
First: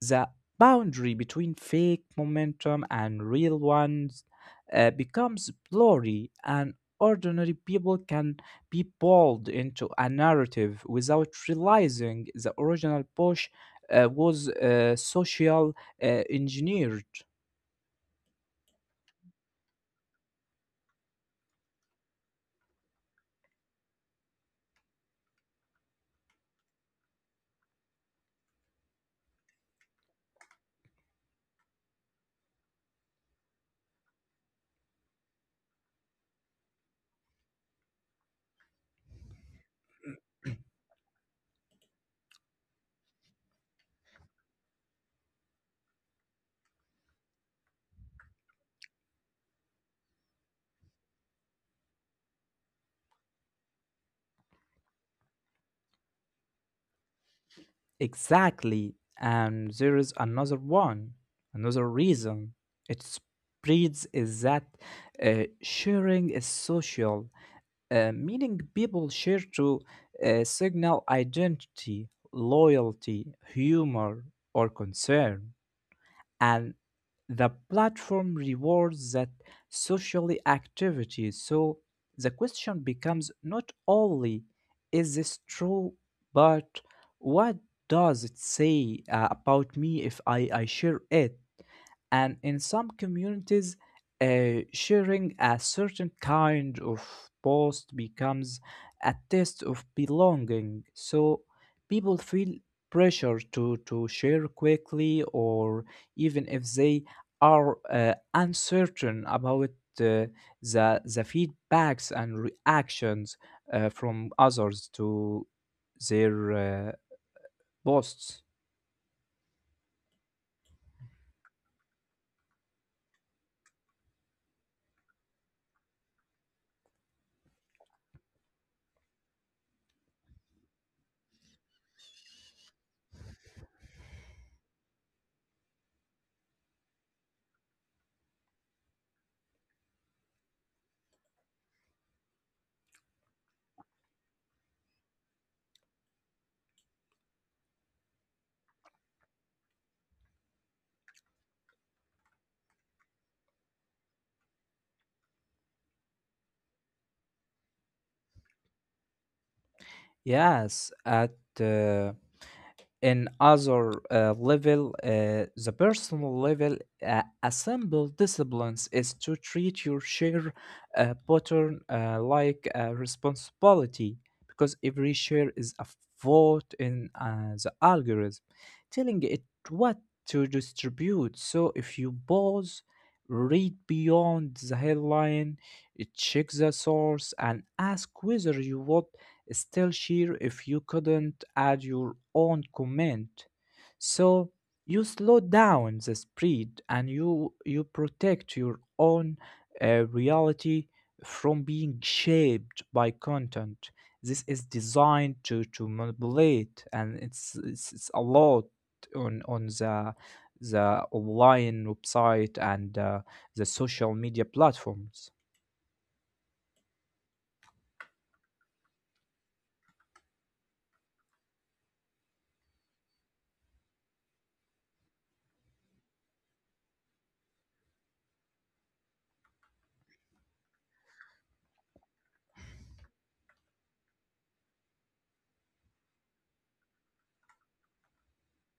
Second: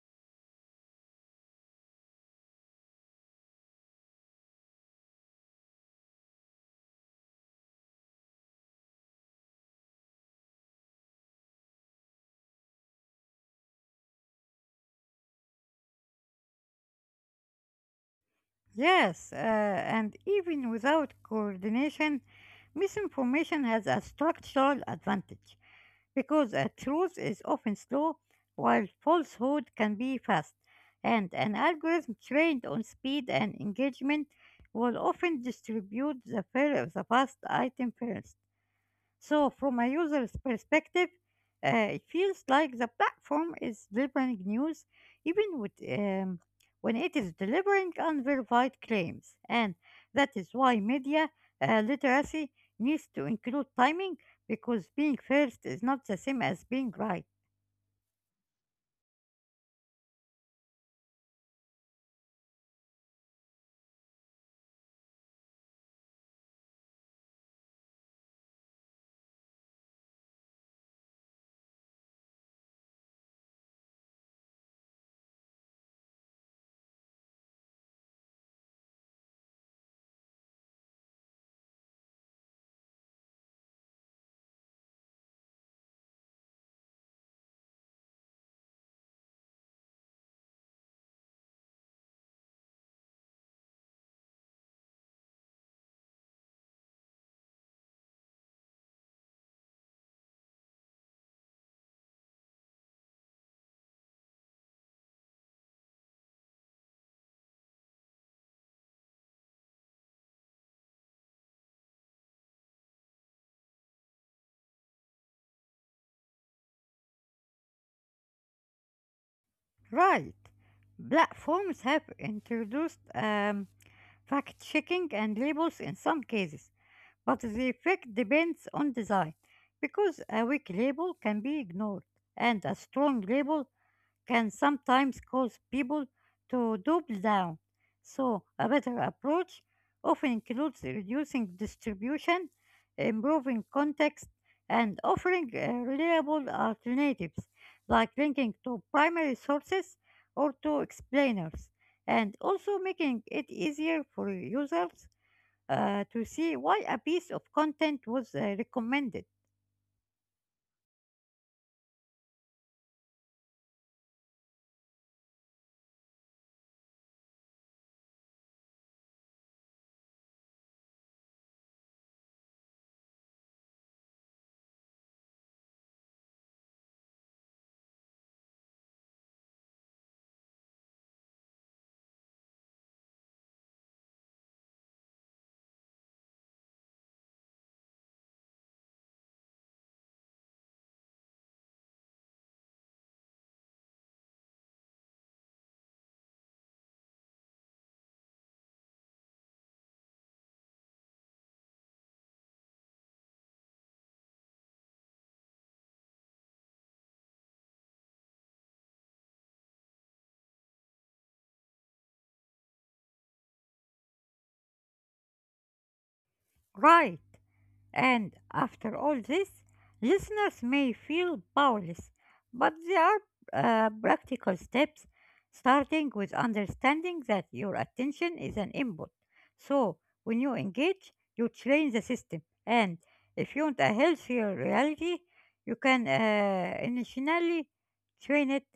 the boundary between fake momentum and real ones uh, becomes blurry, and ordinary people can be pulled into a narrative without realizing the original push uh, was uh, social uh, engineered.
Yes, uh, and even without coordination, misinformation has a structural advantage because a truth is often slow while falsehood can be fast, and an algorithm trained on speed and engagement will often distribute the, fir- the fast item first. So, from a user's perspective, uh, it feels like the platform is delivering news even with, um, when it is delivering unverified claims. And that is why media uh, literacy needs to include timing because being first is not the same as being right.
Exactly. And there is another one, another reason it spreads is that uh, sharing is social, uh, meaning people share to uh, signal identity, loyalty, humor, or concern, and the platform rewards that socially activity. So the question becomes not only, is this true, but what does it say uh, about me if I, I share it? And in some communities, uh, sharing a certain kind of post becomes a test of belonging. So people feel pressure to, to share quickly, or even if they are uh, uncertain about uh, the, the feedbacks and reactions uh, from others to their uh, posts.
Right. Platforms have introduced um, fact checking and labels in some cases, but the effect depends on design because a weak label can be ignored and a strong label can sometimes cause people to double down. So, a better approach often includes reducing distribution, improving context, and offering uh, reliable alternatives like linking to primary sources or to explainers, and also making it easier for users uh, to see why a piece of content was uh, recommended.
Yes, at uh, in other uh, level, uh, the personal level, uh, a simple disciplines is to treat your share uh, pattern uh, like a responsibility, because every share is a vote in uh, the algorithm, telling it what to distribute. So if you pause, read beyond the headline, uh, check the source, and ask whether you would still sheer if you couldn't add your own comment. So you slow down the spread and you you protect your own uh, reality from being shaped by content. This is designed to, to manipulate, and it's, it's it's a lot on on the the online website and uh, the social media platforms.
Right. And after all this, listeners may feel powerless, but there are uh, practical steps, starting with understanding that your attention is an input. So, when you engage, you train the system. And if you want a healthier reality, you can uh, initially train it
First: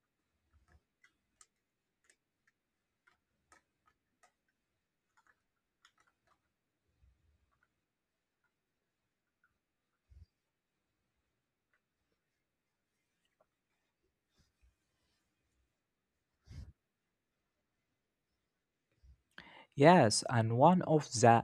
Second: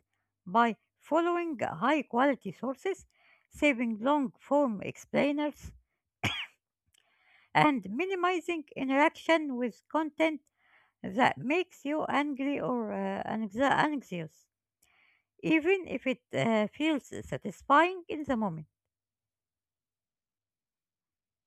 by following high quality sources, saving long form explainers, and minimizing interaction with content that makes you angry or uh, anxi- anxious, even if it uh, feels satisfying in the moment.
Yes, and one of the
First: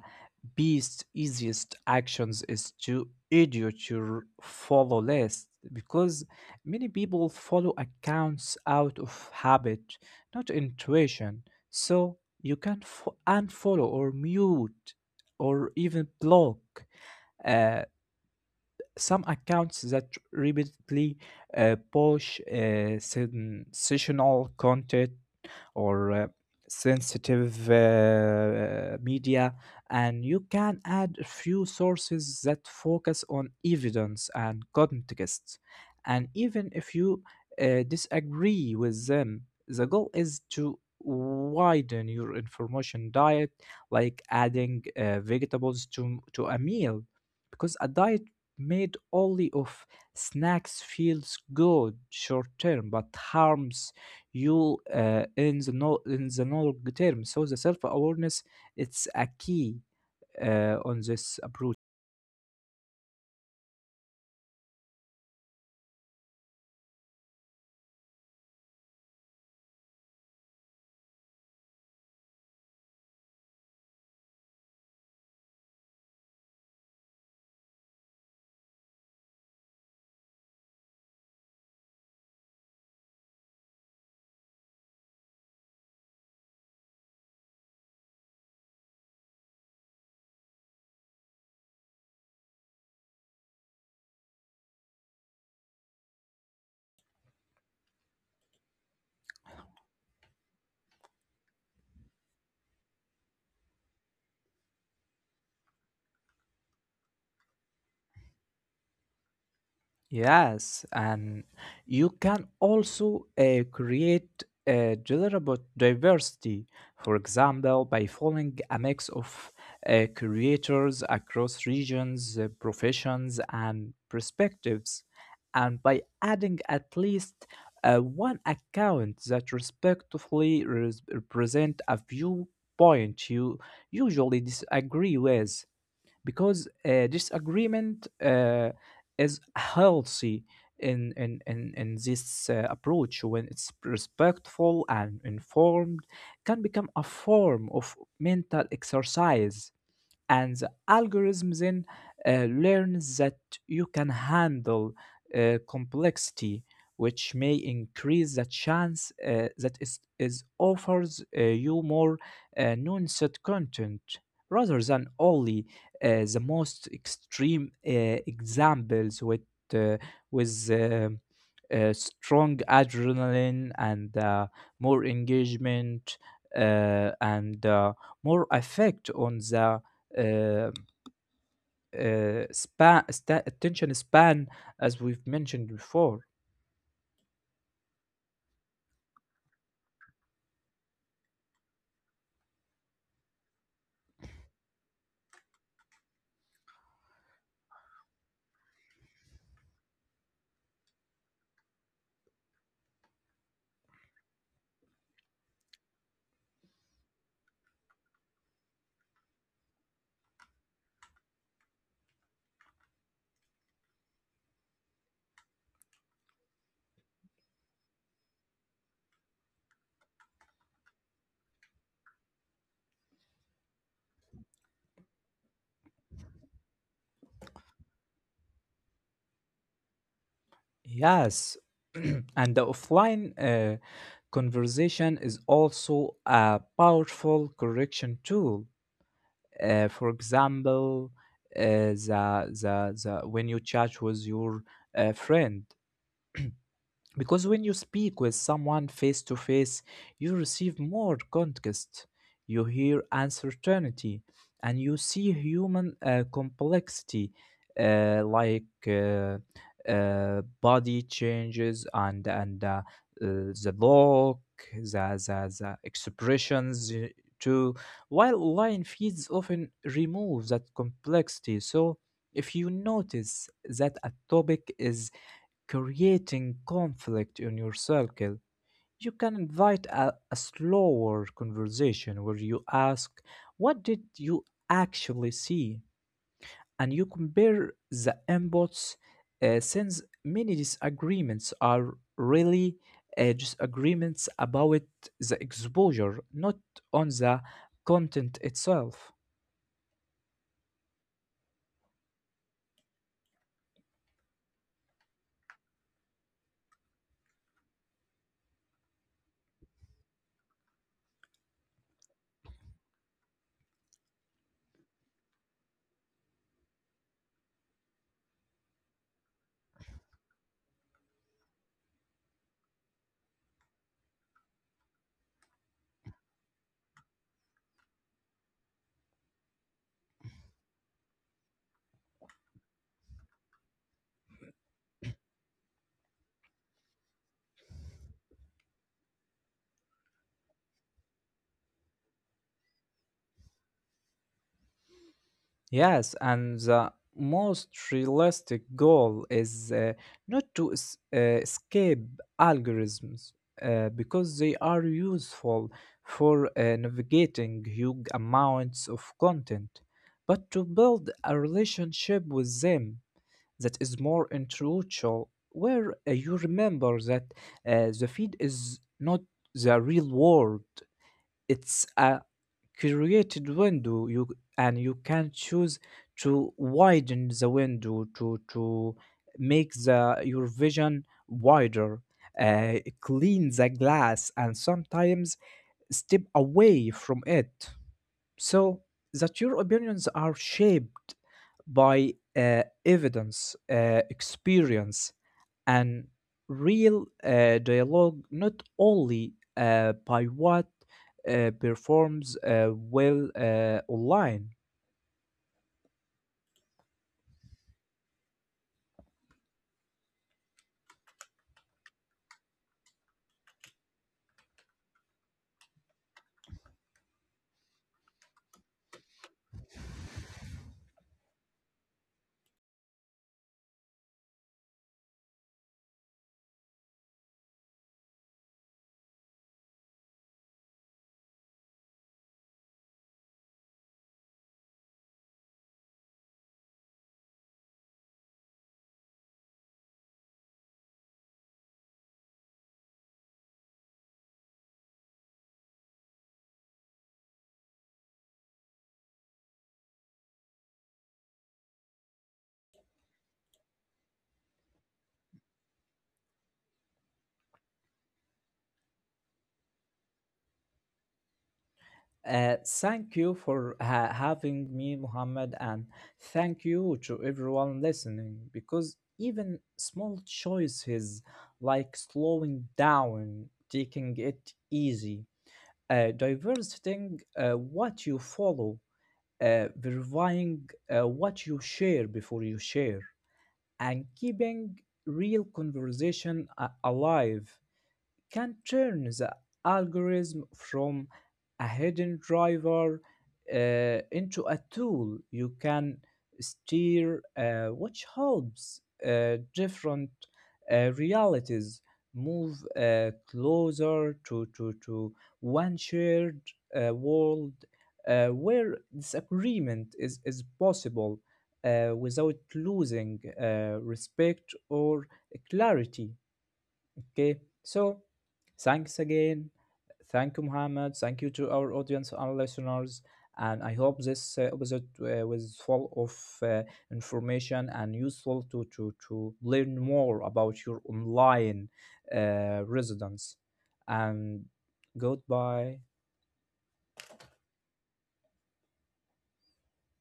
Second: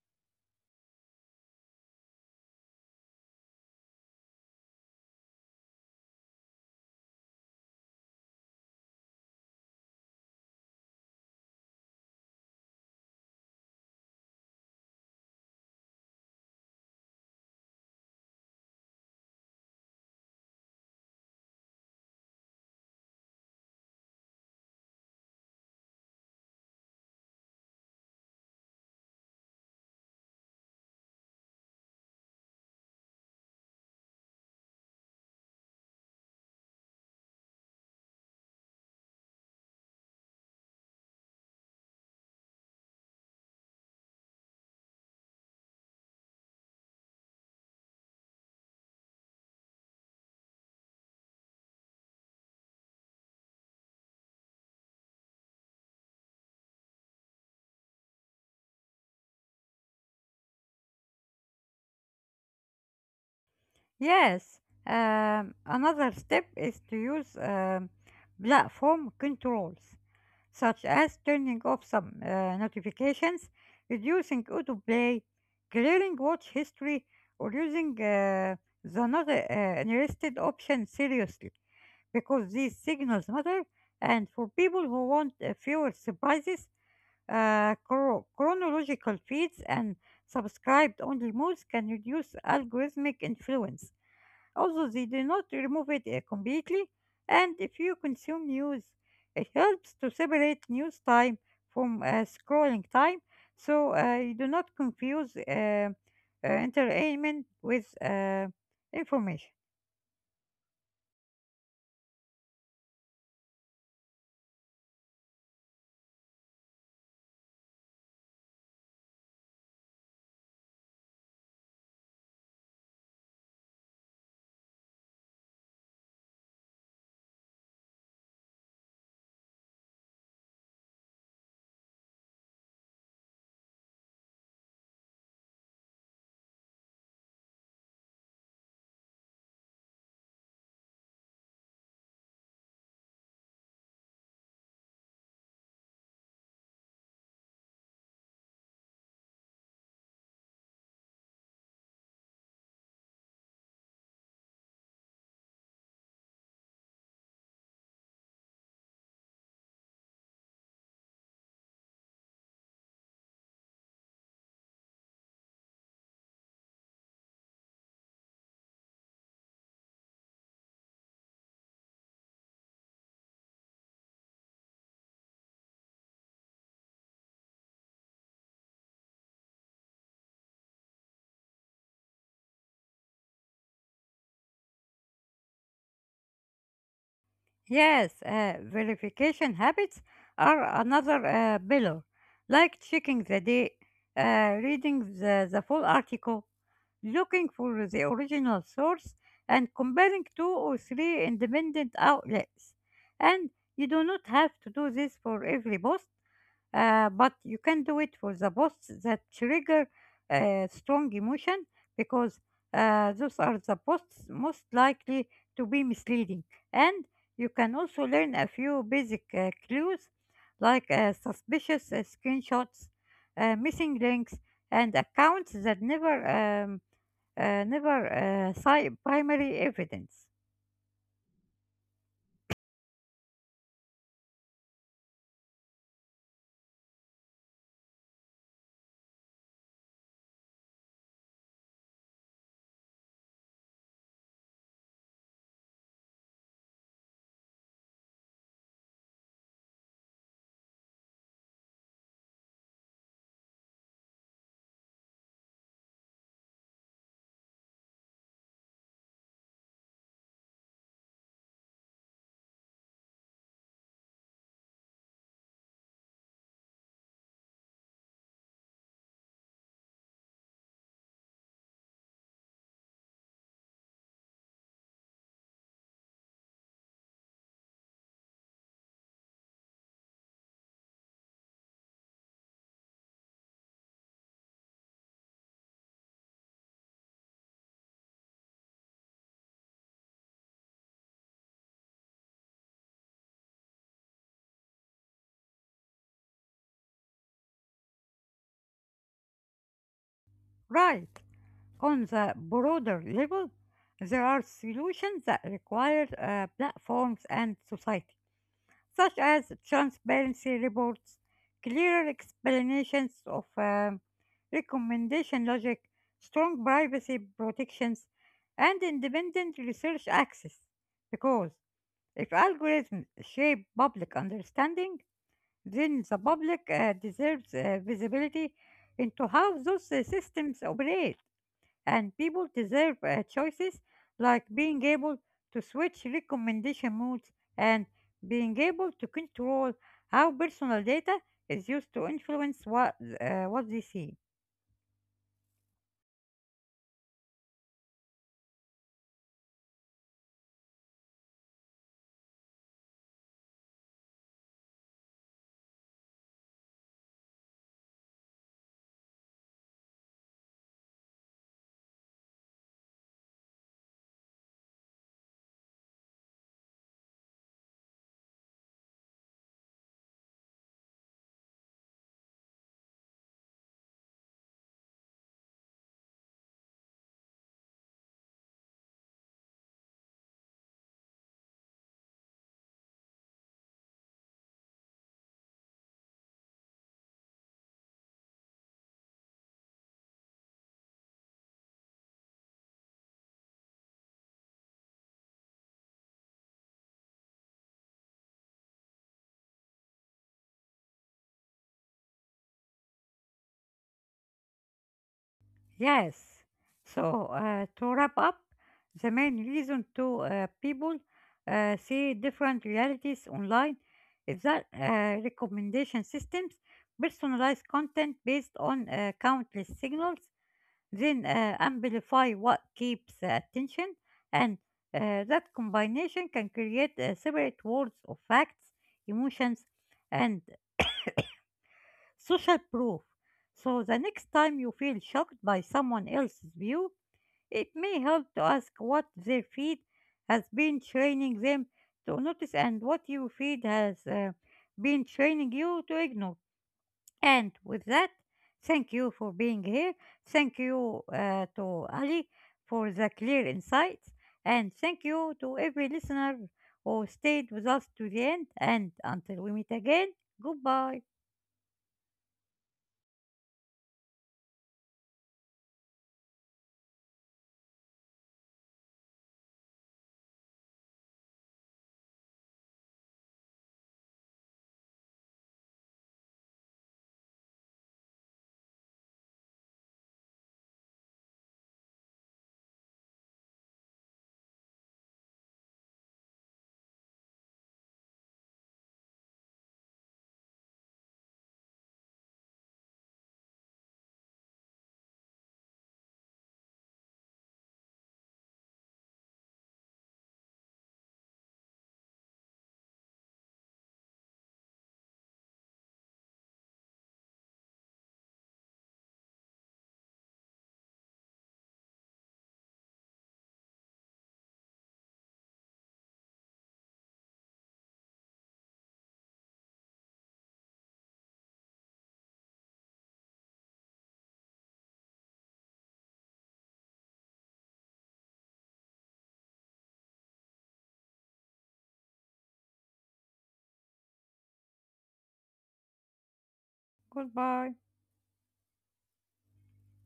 beast's easiest actions is to edit your follow list, because many people follow accounts out of habit, not intuition. So you can fo- unfollow or mute or even block uh, some accounts that repeatedly uh, push uh, sensational content or uh, sensitive uh, uh, media, and you can add a few sources that focus on evidence and context. And even if you uh, disagree with them, the goal is to widen your information diet, like adding uh, vegetables to to a meal, because a diet made only of snacks feels good short term but harms you uh, in the no in the long term. So the self awareness, it's a key uh, on this approach.
Yes, um, another step is to use um, platform controls, such as turning off some uh, notifications, reducing autoplay, clearing watch history, or using uh, the not uh, interested option seriously because these signals matter, and for people who want uh, fewer surprises, uh, chro- chronological feeds and subscribed only modes can reduce algorithmic influence, although they do not remove it uh, completely, and if you consume news, it helps to separate news time from uh, scrolling time so uh, you do not confuse uh, uh, entertainment with uh, information.
Yes, and you can also uh, create a deliverable diversity, for example, by following a mix of uh, creators across regions, uh, professions, and perspectives, and by adding at least uh, one account that respectfully res- represent a viewpoint you usually disagree with, because uh, disagreement uh, is healthy in in in, in this uh, approach. When it's respectful and informed, can become a form of mental exercise, and the algorithm then uh, learns that you can handle uh, complexity, which may increase the chance uh, that is, is offers uh, you more uh, nuanced content rather than only uh, the most extreme uh, examples with uh, with uh, uh, strong adrenaline and uh, more engagement, uh, and uh, more effect on the uh, uh, span sta attention span, as we've mentioned before.
Yes, uh, verification habits are another uh, pillar, like checking the date, uh, reading the, the full article, looking for the original source, and comparing two or three independent outlets. And you do not have to do this for every post, uh, but you can do it for the posts that trigger uh, strong emotion because uh, those are the posts most likely to be misleading, and you can also learn a few basic uh, clues like uh, suspicious uh, screenshots, uh, missing links, and accounts that never um, uh, never uh, cite primary evidence.
Yes, and the offline uh, conversation is also a powerful correction tool. Uh, for example, uh, the, the, the when you chat with your uh, friend, because when you speak with someone face to face, you receive more context, you hear uncertainty, and you see human uh, complexity uh, like uh, uh, body changes, and, and uh, uh, the look, the, the, the expressions uh, too. While online feeds often remove that complexity. So if you notice that a topic is creating conflict in your circle, you can invite a, a slower conversation where you ask, what did you actually see? And you compare the inputs, uh, since many disagreements are really uh, disagreements about the exposure, not on the content itself.
Right. On the broader level, there are solutions that require uh, platforms and society, such as transparency reports, clearer explanations of um, recommendation logic, strong privacy protections, and independent research access. Because if algorithms shape public understanding, then the public uh, deserves uh, visibility into how those uh, systems operate and people deserve uh, choices like being able to switch recommendation modes and being able to control how personal data is used to influence what uh, what they see.
Yes, and the most realistic goal is uh, not to es- uh, escape algorithms uh, because they are useful for uh, navigating huge amounts of content, but to build a relationship with them that is more intellectual, where uh, you remember that uh, the feed is not the real world. It's a created window you, and you can choose to widen the window to to make the your vision wider, uh, clean the glass, and sometimes step away from it, so that your opinions are shaped by uh, evidence, uh, experience, and real uh, dialogue, not only uh, by what uh, performs uh, well uh, online.
Yes. So uh, to wrap up, the main reason to uh, people uh, see different realities online is that uh, recommendation systems personalize content based on uh, countless signals, then uh, amplify what keeps the attention, and uh, that combination can create uh, separate worlds of facts, emotions, and social proof. So the next time you feel shocked by someone else's view, it may help to ask what their feed has been training them to notice and what your feed has uh, been training you to ignore. And with that, thank you for being here. Thank you uh, to Ali for the clear insights. And thank you to every listener who stayed with us to the end. And until we meet again, goodbye.
Uh, thank you for ha- having me, Muhammad, and thank you to everyone listening, because even small choices like slowing down, taking it easy, uh, diversifying uh, what you follow, uh, verifying uh, what you share before you share, and keeping real conversation a- alive can turn the algorithm from a hidden driver uh, into a tool you can steer, uh, which helps uh, different uh, realities move uh, closer to, to, to one shared uh, world uh, where disagreement is, is possible uh, without losing uh, respect or clarity. Okay, so thanks again. Thank you, Muhammad. Thank you to our audience and listeners. And I hope this uh, episode uh, was full of uh, information and useful to, to, to learn more about your online uh, residence. And goodbye.
Goodbye.